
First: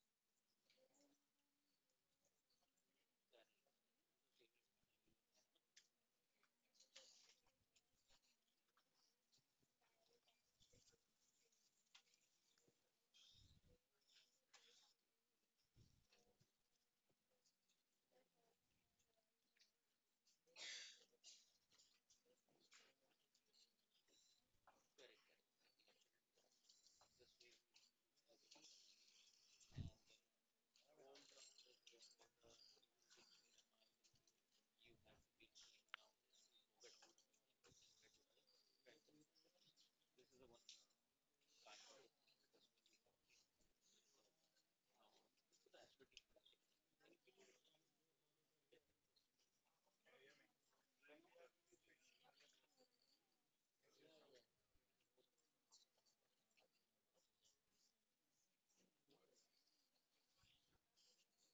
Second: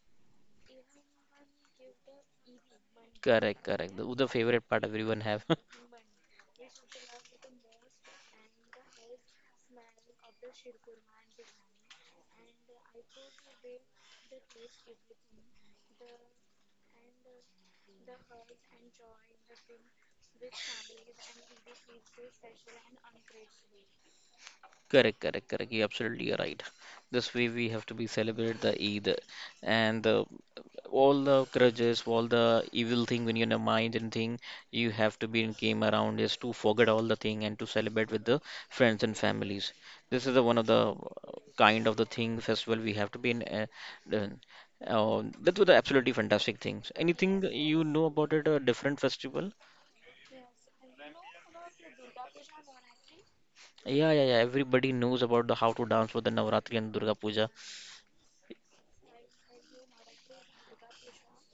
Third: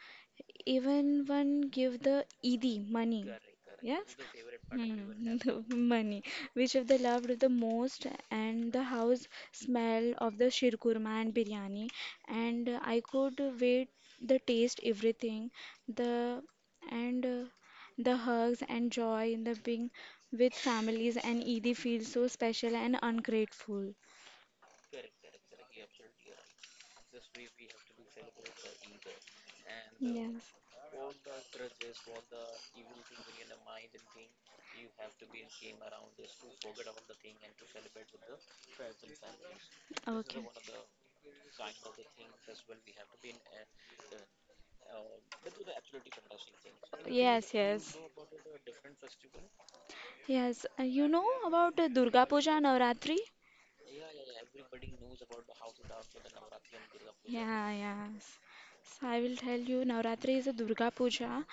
B: even one give the Eidi money.
A: Correct, correct. The,
B: Yes?
A: the favorite part everyone
B: Hmm,
A: have.
B: the money. Which of the loved the most and the house smell of the shirkurma and biryani, and I could wait the taste, everything the, and the hugs and joy in the being with families, and Eidi feels so special and ungrateful.
A: Correct, correct, correct. You absolutely are right. This way we have to be celebrate the Eid and the,
B: Yes.
A: all the grudges, all the evil thing when you're in your mind and thing, you have to be in game around is to forget all the thing and to celebrate with the friends and families. This is the
B: Okay.
A: one of the kind of the thing festival we have to be in. Done. That was the absolutely fantastic things. Anything
B: Yes,
A: you
B: yes.
A: know about it? A different festival?
B: Yes, you know about Durga Puja Navratri?
A: Yeah, yeah, yeah. Everybody knows about the how to dance for the Navratri and Durga Puja.
B: Yeah, yes. So I will tell you, Navratri is a Durga Puja.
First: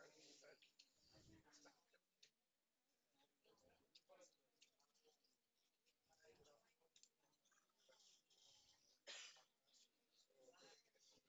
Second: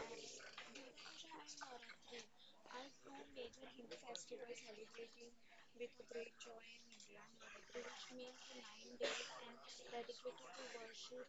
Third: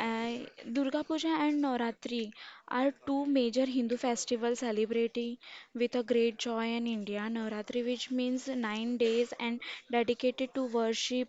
B: Uh, Durga Puja and Navratri are two major Hindu festivals celebrating with a great joy in India. Navratri, which means 9 days and dedicated to worship,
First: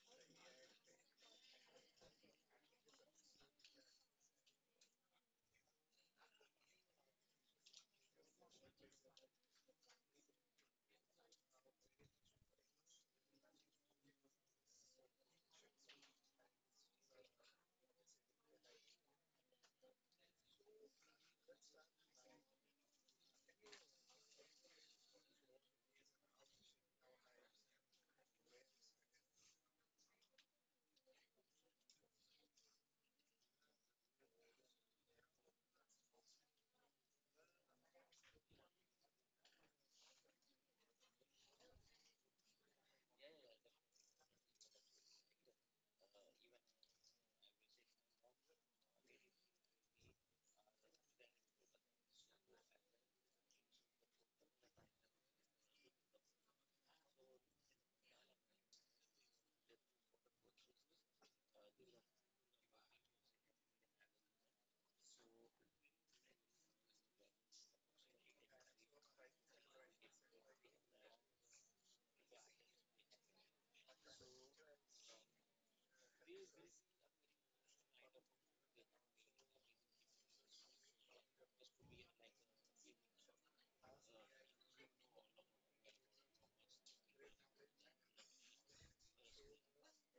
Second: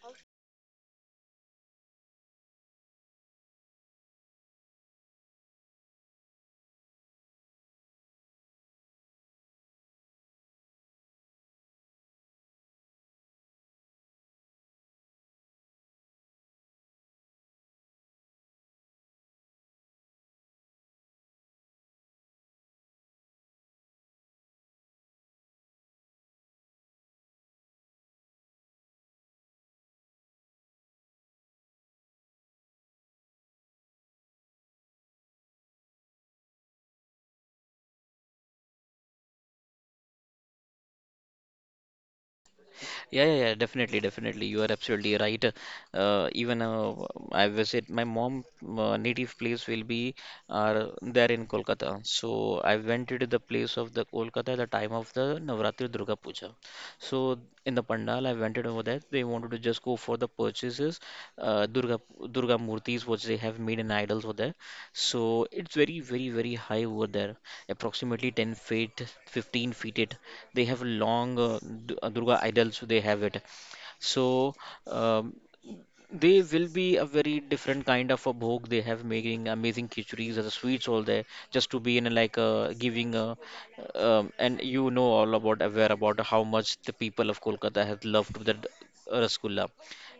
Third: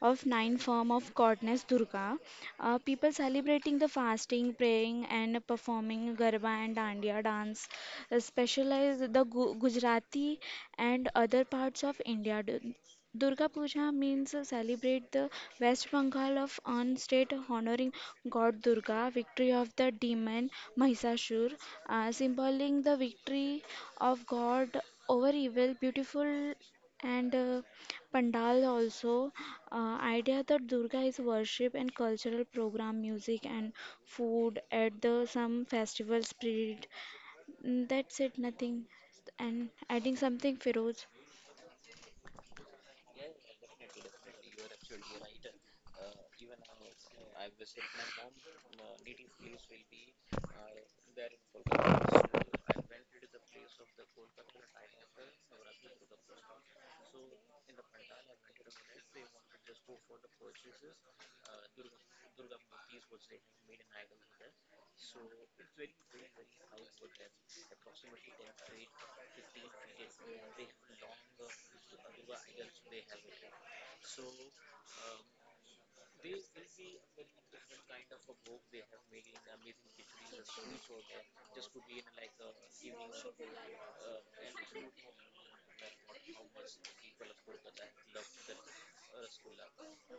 B: of nine form of goddess Durga. People celebrating the fasting, praying, and performing Garba and Dandiya dance, specialize the Gujarati and other parts of India. Durga Puja means celebrate the West Bengal of on state honoring God Durga, victory of the demon Mahishasur, symboling the victory of God over evil, beautiful, and Pandal also, idea that Durga is worship, and cultural program, music and food at the some festival spirit. Mm, that's it, nothing. And adding something, Feroz.
A: Yeah, yeah, yeah, definitely, definitely. You are absolutely right. Even I visit my mom native place will be there in Kolkata. So I went to the place of the Kolkata at the time of the Navratri Durga Puja. So in the pandal, I went over there. They wanted to just go for the purchases, uh, Durga Durga murtis which they have made in idols over there. So it's very, very, very high over there, approximately 10 feet, 15 feet. It they have long Durga idols, they have it. So um, they will be a very different kind of a bhog. They have making amazing khichuris as a sweets all there, just to be in a, like a giving a, and you know all about aware about how much the people of Kolkata have loved that rasgulla.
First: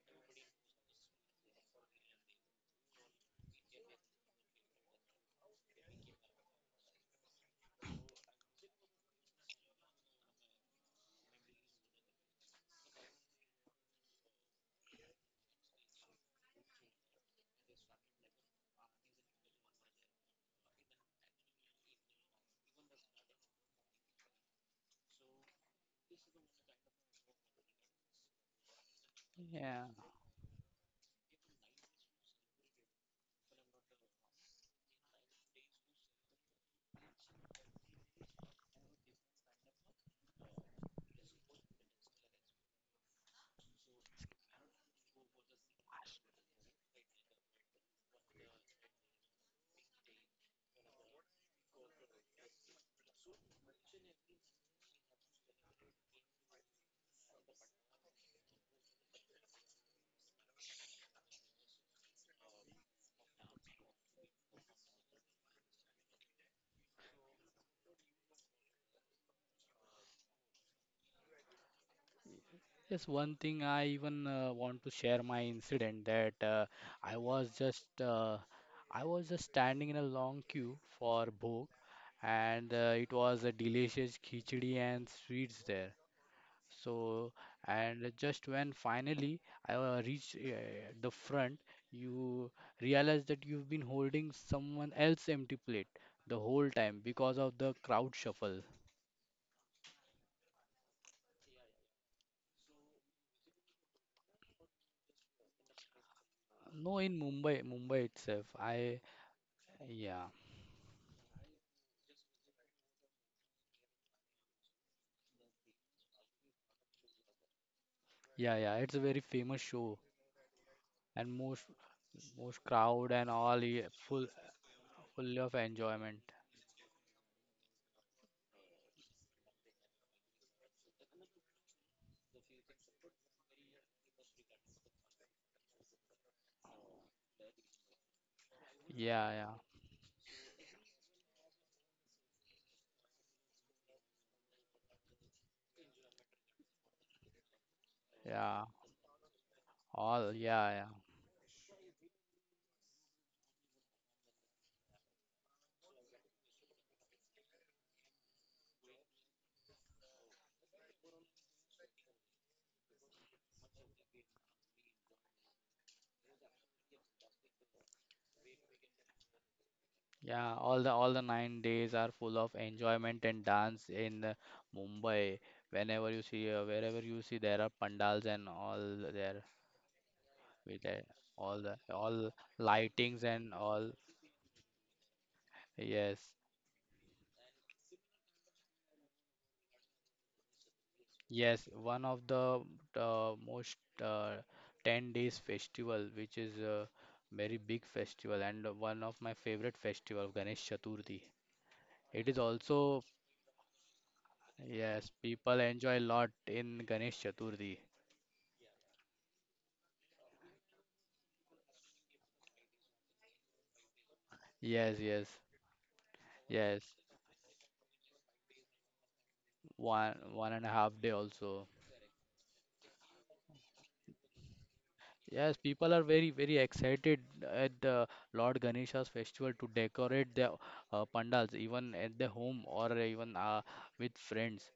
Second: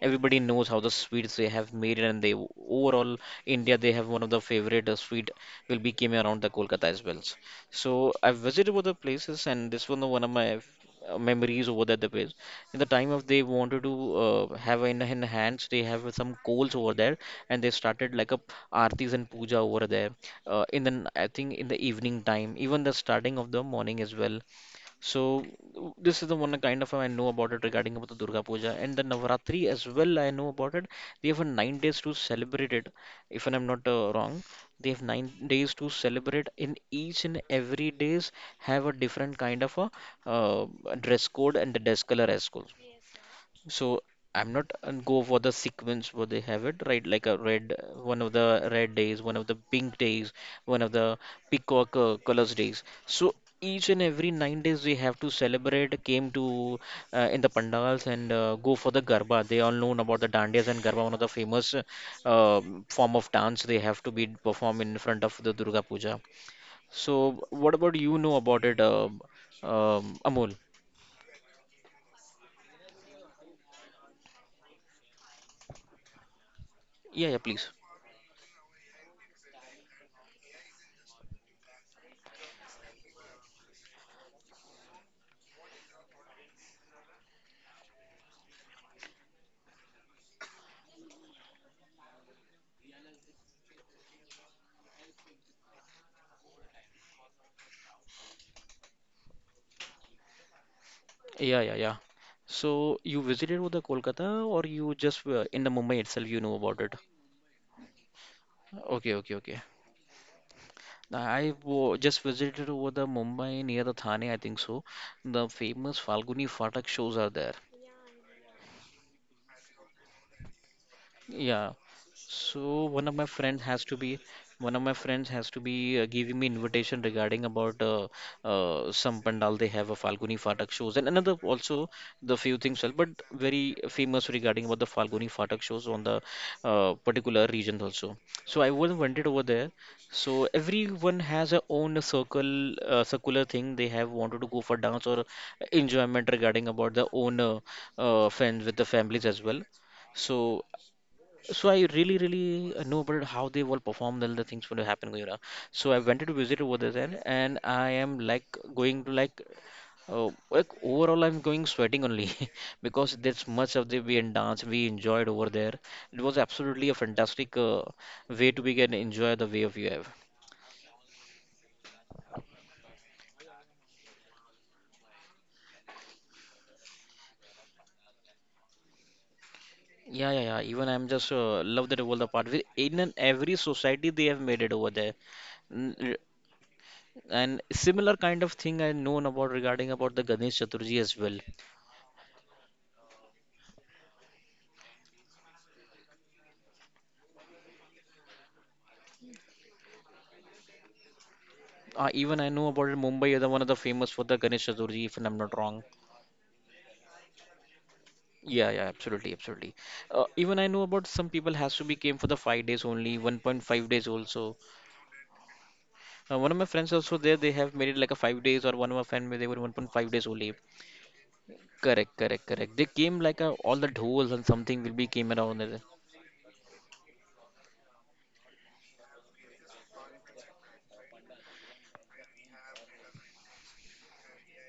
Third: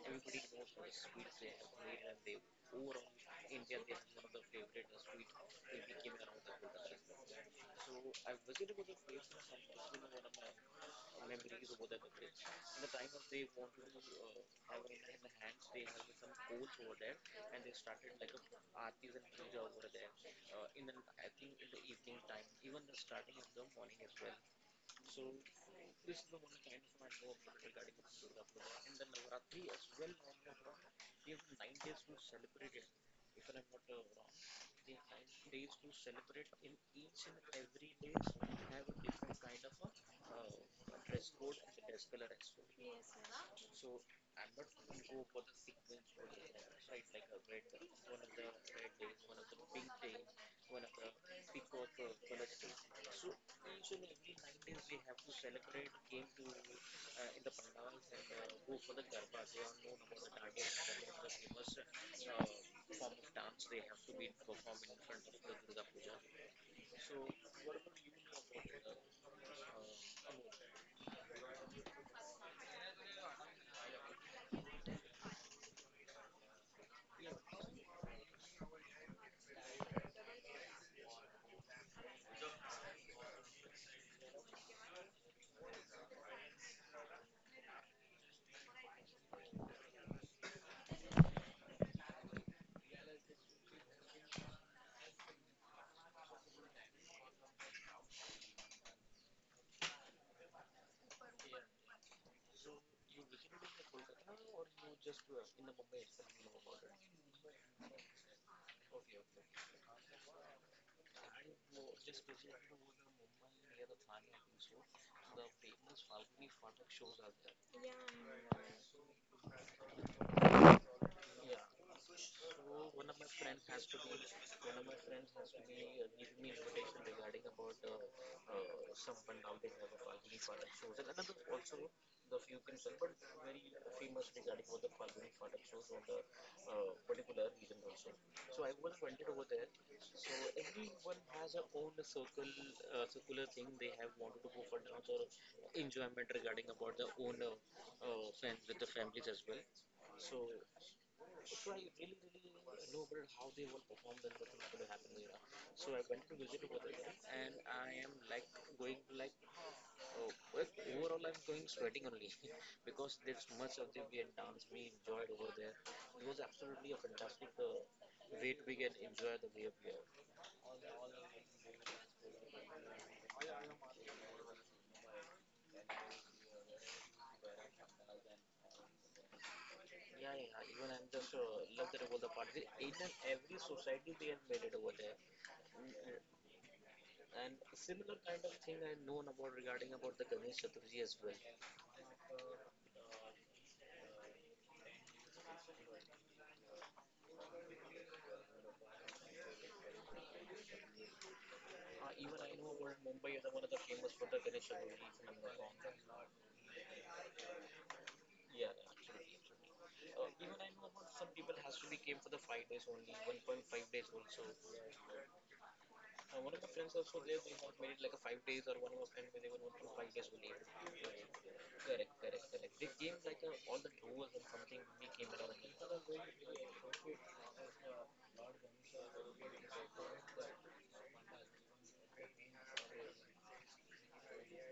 A: Everybody knows how the sweets they have made, and they overall India they have one of the favorite sweet will be came around the Kolkata as well. So I visited other places, and this one of my memories over there the place in the time of they wanted to have in hands they have some coals over there, and they started like a aartis and puja over there, in the I think in the evening time, even the starting of the morning as well. So this is the one kind of I know about it regarding about the Durga Puja and the Navaratri
C: Yeah,
A: as well, I know about it. They have a 9 days to celebrate it, if I'm not wrong. They have 9 days to celebrate in each and every days, have a different kind of a uh, dress code and the dress color as well. So I'm not go for the sequence where they have it, right? Like a red, one of the red days, one of the pink days, one of the peacock colors days. So each and every 9 days we have to celebrate, came to in the pandals and go for the garba. They all known about the dandiyas and garba, one of the famous form of dance they have to be performed in front of the Durga Puja. So what about you know about it, Amol?
C: yes, one thing I even want to share my incident that i
A: Yeah, yeah,
C: was
A: please.
C: just uh, I was just standing in a long queue for bhog, and it was a delicious khichdi and sweets there. So, and just when finally I reached the front, you realize that you've been holding someone else's empty plate the whole time because of the crowd shuffle.
A: Yeah, yeah, yeah. So you visited with the Kolkata or you just were in the Mumbai itself, you know about it?
C: No, in Mumbai, Mumbai itself. I,
A: Okay, okay, okay.
C: yeah,
A: Nah, I just visited over the Mumbai near the Thane, I think so. The famous Falguni Fatak shows are there.
C: yeah, yeah. It's a very famous show and most
A: Yeah.
C: most
A: So
C: crowd
A: one of
C: and
A: my
C: all,
A: friends
C: yeah,
A: has to be
C: full
A: one of my friends
C: full of
A: has to be
C: enjoyment.
A: giving me invitation regarding about some pandal they have a Falguni Phatak shows and another also the few things well, but very famous regarding about the Falguni Phatak shows on the particular region also. So I was
C: Yeah,
A: wanted over
C: yeah,
A: there. So everyone has their own circle circular thing they have wanted to go for dance or enjoyment regarding about their own
C: yeah.
A: friends with the families as well.
C: All,
A: So
C: yeah, yeah.
A: so I really, really know about how they will perform all the things when it happen, you know. So I wanted to visit over there, and I am like going to like overall I'm going sweating only because there's much of the we and dance we enjoyed over there. It was absolutely a fantastic way to begin enjoy the way of you have.
C: Yeah, all the 9 days are full of enjoyment and dance in Mumbai. Whenever you see, wherever you see, there are pandals and all there
A: Yeah, yeah, yeah.
C: with
A: Even I'm just
C: all the
A: love that all
C: all
A: the part. In an
C: lightings and
A: every
C: all.
A: society they have made it over there. N- r-
C: Yes,
A: And similar kind of thing I known about regarding about the Ganesh Chaturji as well.
C: yes. One of the most uh, 10 days festival, which is a very big festival and one of my favorite festival, Ganesh Chaturthi. It is
A: Even I know about
C: also,
A: it, Mumbai is the one of the famous for the Ganesh
C: yes,
A: Chaturthi, if I'm
C: people
A: not wrong.
C: enjoy a lot in Ganesh Chaturthi.
A: Yeah, yeah, absolutely, absolutely. Even I know about some people has to be came for the 5 days only, 1.5 days also.
C: Yes, yes.
A: One of my
C: Yes,
A: friends also there, they have made it like a 5 days, or one of my friend they were
C: one
A: 1.5 days
C: one
A: only.
C: and a half day also.
A: Correct, correct, correct. They came like a, all the dhouls and something will be came
C: Yes,
A: around there.
C: people are very very excited at the Lord Ganesha's festival to decorate their pandals even at the home or even with friends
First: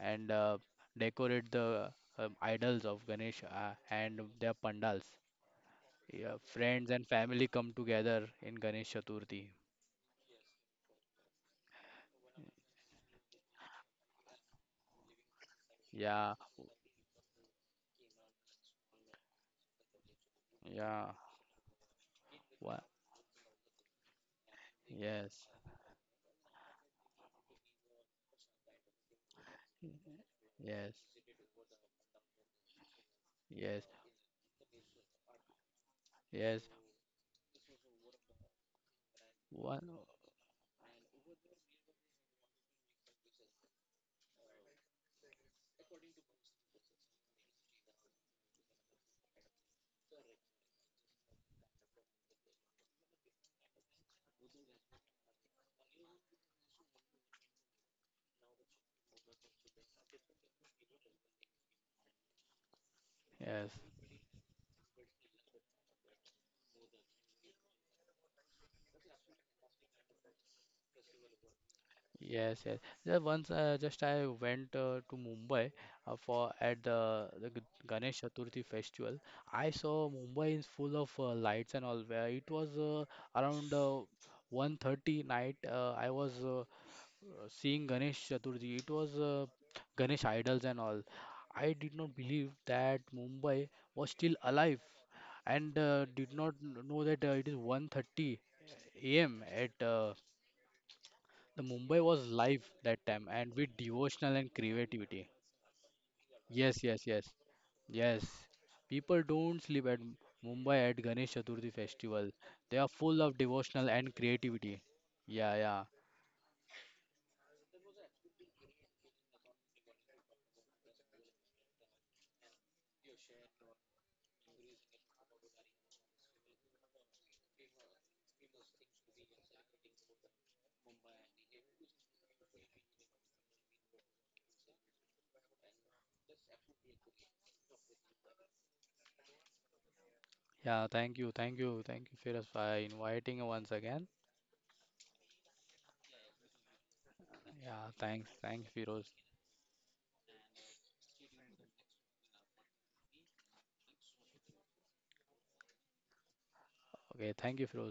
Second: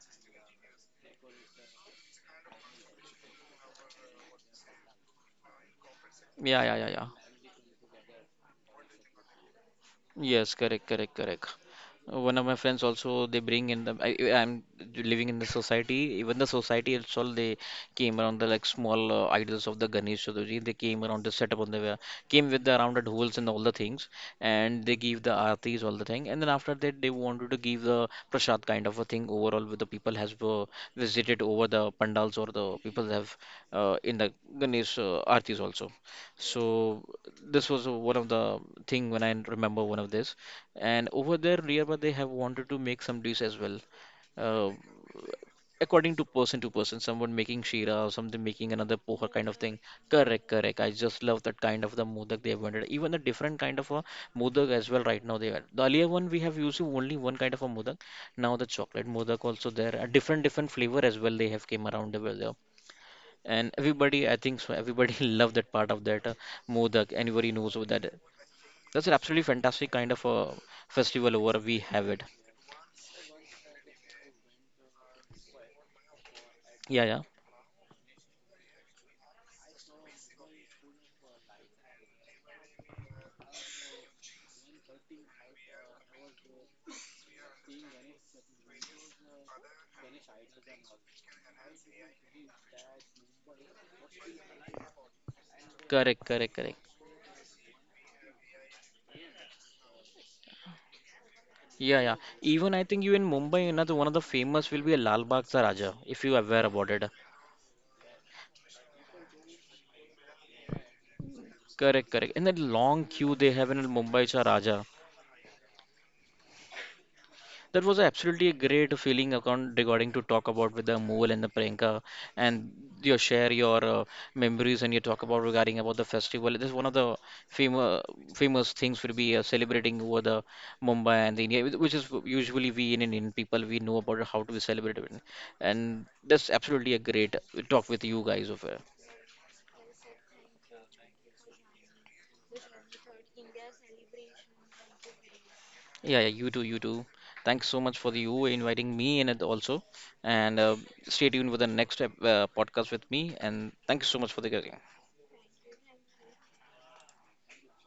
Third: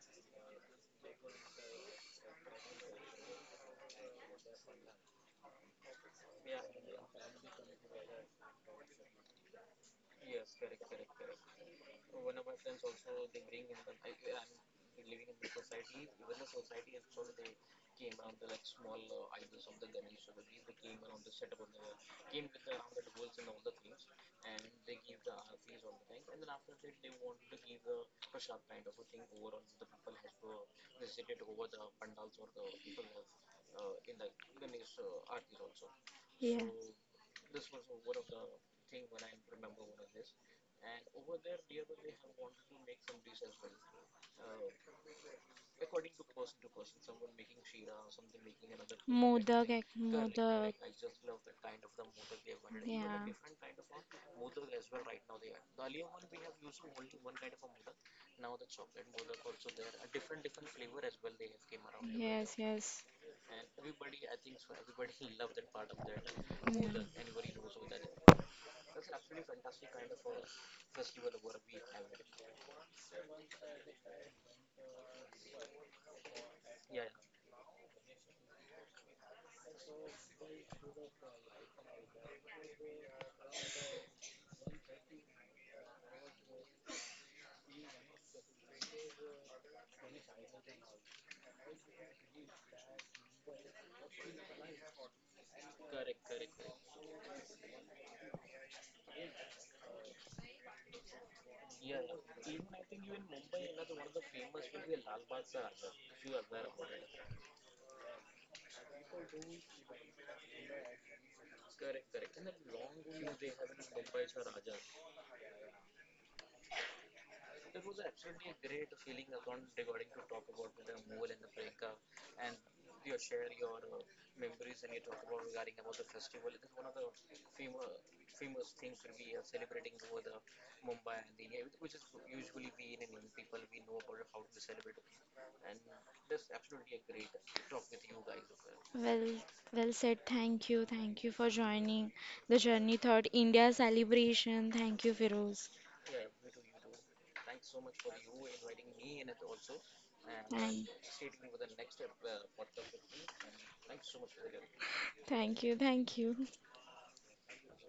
C: and decorate the idols of Ganesha and their pandals. Yeah,
A: Yeah, yeah, yeah,
C: friends
A: yeah.
C: and family come together in Ganesh Chaturthi.
A: Yes, correct, correct, correct. One of my friends also they bring in the I'm living in the society.
C: Yeah,
A: Even the society itself they came around the like small idols of the Ganesh Chaturthi. They came
C: yeah.
A: around the setup on the came with the
C: Wha
A: rounded holes and all the things, and they give the
C: Yes,
A: aartis all the thing. And then after that they wanted to give the prasad kind of a thing overall with the people has
C: yes,
A: visited over the pandals or the people have
C: yes.
A: in the Ganesh aartis also.
B: Yeah.
C: Yes.
A: So this was one of the thing when I remember
C: One,
A: one of this. And over there, nearby they have wanted to make some dish as well, uh, according to person to person. Someone making shira or something making another poha kind of
B: Modak,
A: thing. Correct,
B: Modak.
A: correct. I just love that kind of the modak they have wanted. Even a
B: Yeah.
A: different kind of a modak as well right now they are. The earlier one we have used only one kind of a modak. Now the chocolate modak also there. A different different flavor as well they have came around over there,
B: Yes, yes.
C: yes,
A: and everybody, I think so, everybody love that part of that
B: Yeah.
A: modak, anybody knows what that is. That's an absolutely fantastic kind of a festival over we have it.
C: yes, yes. Just once, just I went to Mumbai for at
A: Yeah, yeah.
C: the Ganesh Chaturthi festival. I saw Mumbai is full of lights and all. Where it was around 1:30 night. I was seeing Ganesh Chaturthi. It was Ganesh idols and all. I did not believe that Mumbai was still alive and
A: Correct,
C: did not
A: correct, correct.
C: know that it is 1:30 a.m. at the Mumbai
A: Yeah, yeah.
C: was live
A: Even I
C: that
A: think you in
C: time and
A: Mumbai
C: with
A: another one of the
C: devotional and
A: famous will be a
C: creativity.
A: Lal Bagh Ka Raja, if you are aware
C: Yes,
A: about
C: yes,
A: it.
C: yes, yes. People don't sleep at Mumbai at Ganesh Chaturthi
A: Correct,
C: festival.
A: correct. And that
C: They are
A: long
C: full of
A: queue they have in
C: devotional and
A: Mumbai Cha
C: creativity.
A: Raja.
C: Yeah, yeah,
A: That was absolutely a great feeling account regarding to talk about with the Amol and the Priyanka, and you share your memories and you talk about regarding about the festival. This is one of the famous famous things will be celebrating over the Mumbai and the India, which is usually we in Indian people we know about how to celebrate it. And that's absolutely a great talk with you guys over.
B: Well, well said. Thank
C: yeah.
B: you.
C: Thank
B: Thank
C: you,
B: you for
C: thank you, thank
B: joining
C: you, Firoz,
B: the
C: for
B: Journey Thought
C: inviting once
B: India
C: again.
B: celebration. Thank you, Firoz.
A: Yeah, yeah, you too, you too. Thanks so
C: Yeah,
A: much for
C: thanks,
A: you
C: thanks,
A: inviting
C: Firoz.
A: me in it also. And
B: Thank,
A: stay tuned with the next podcast with me. And thank you so much for the.
B: thank you. Thank you.
C: Okay, thank you, Firoz.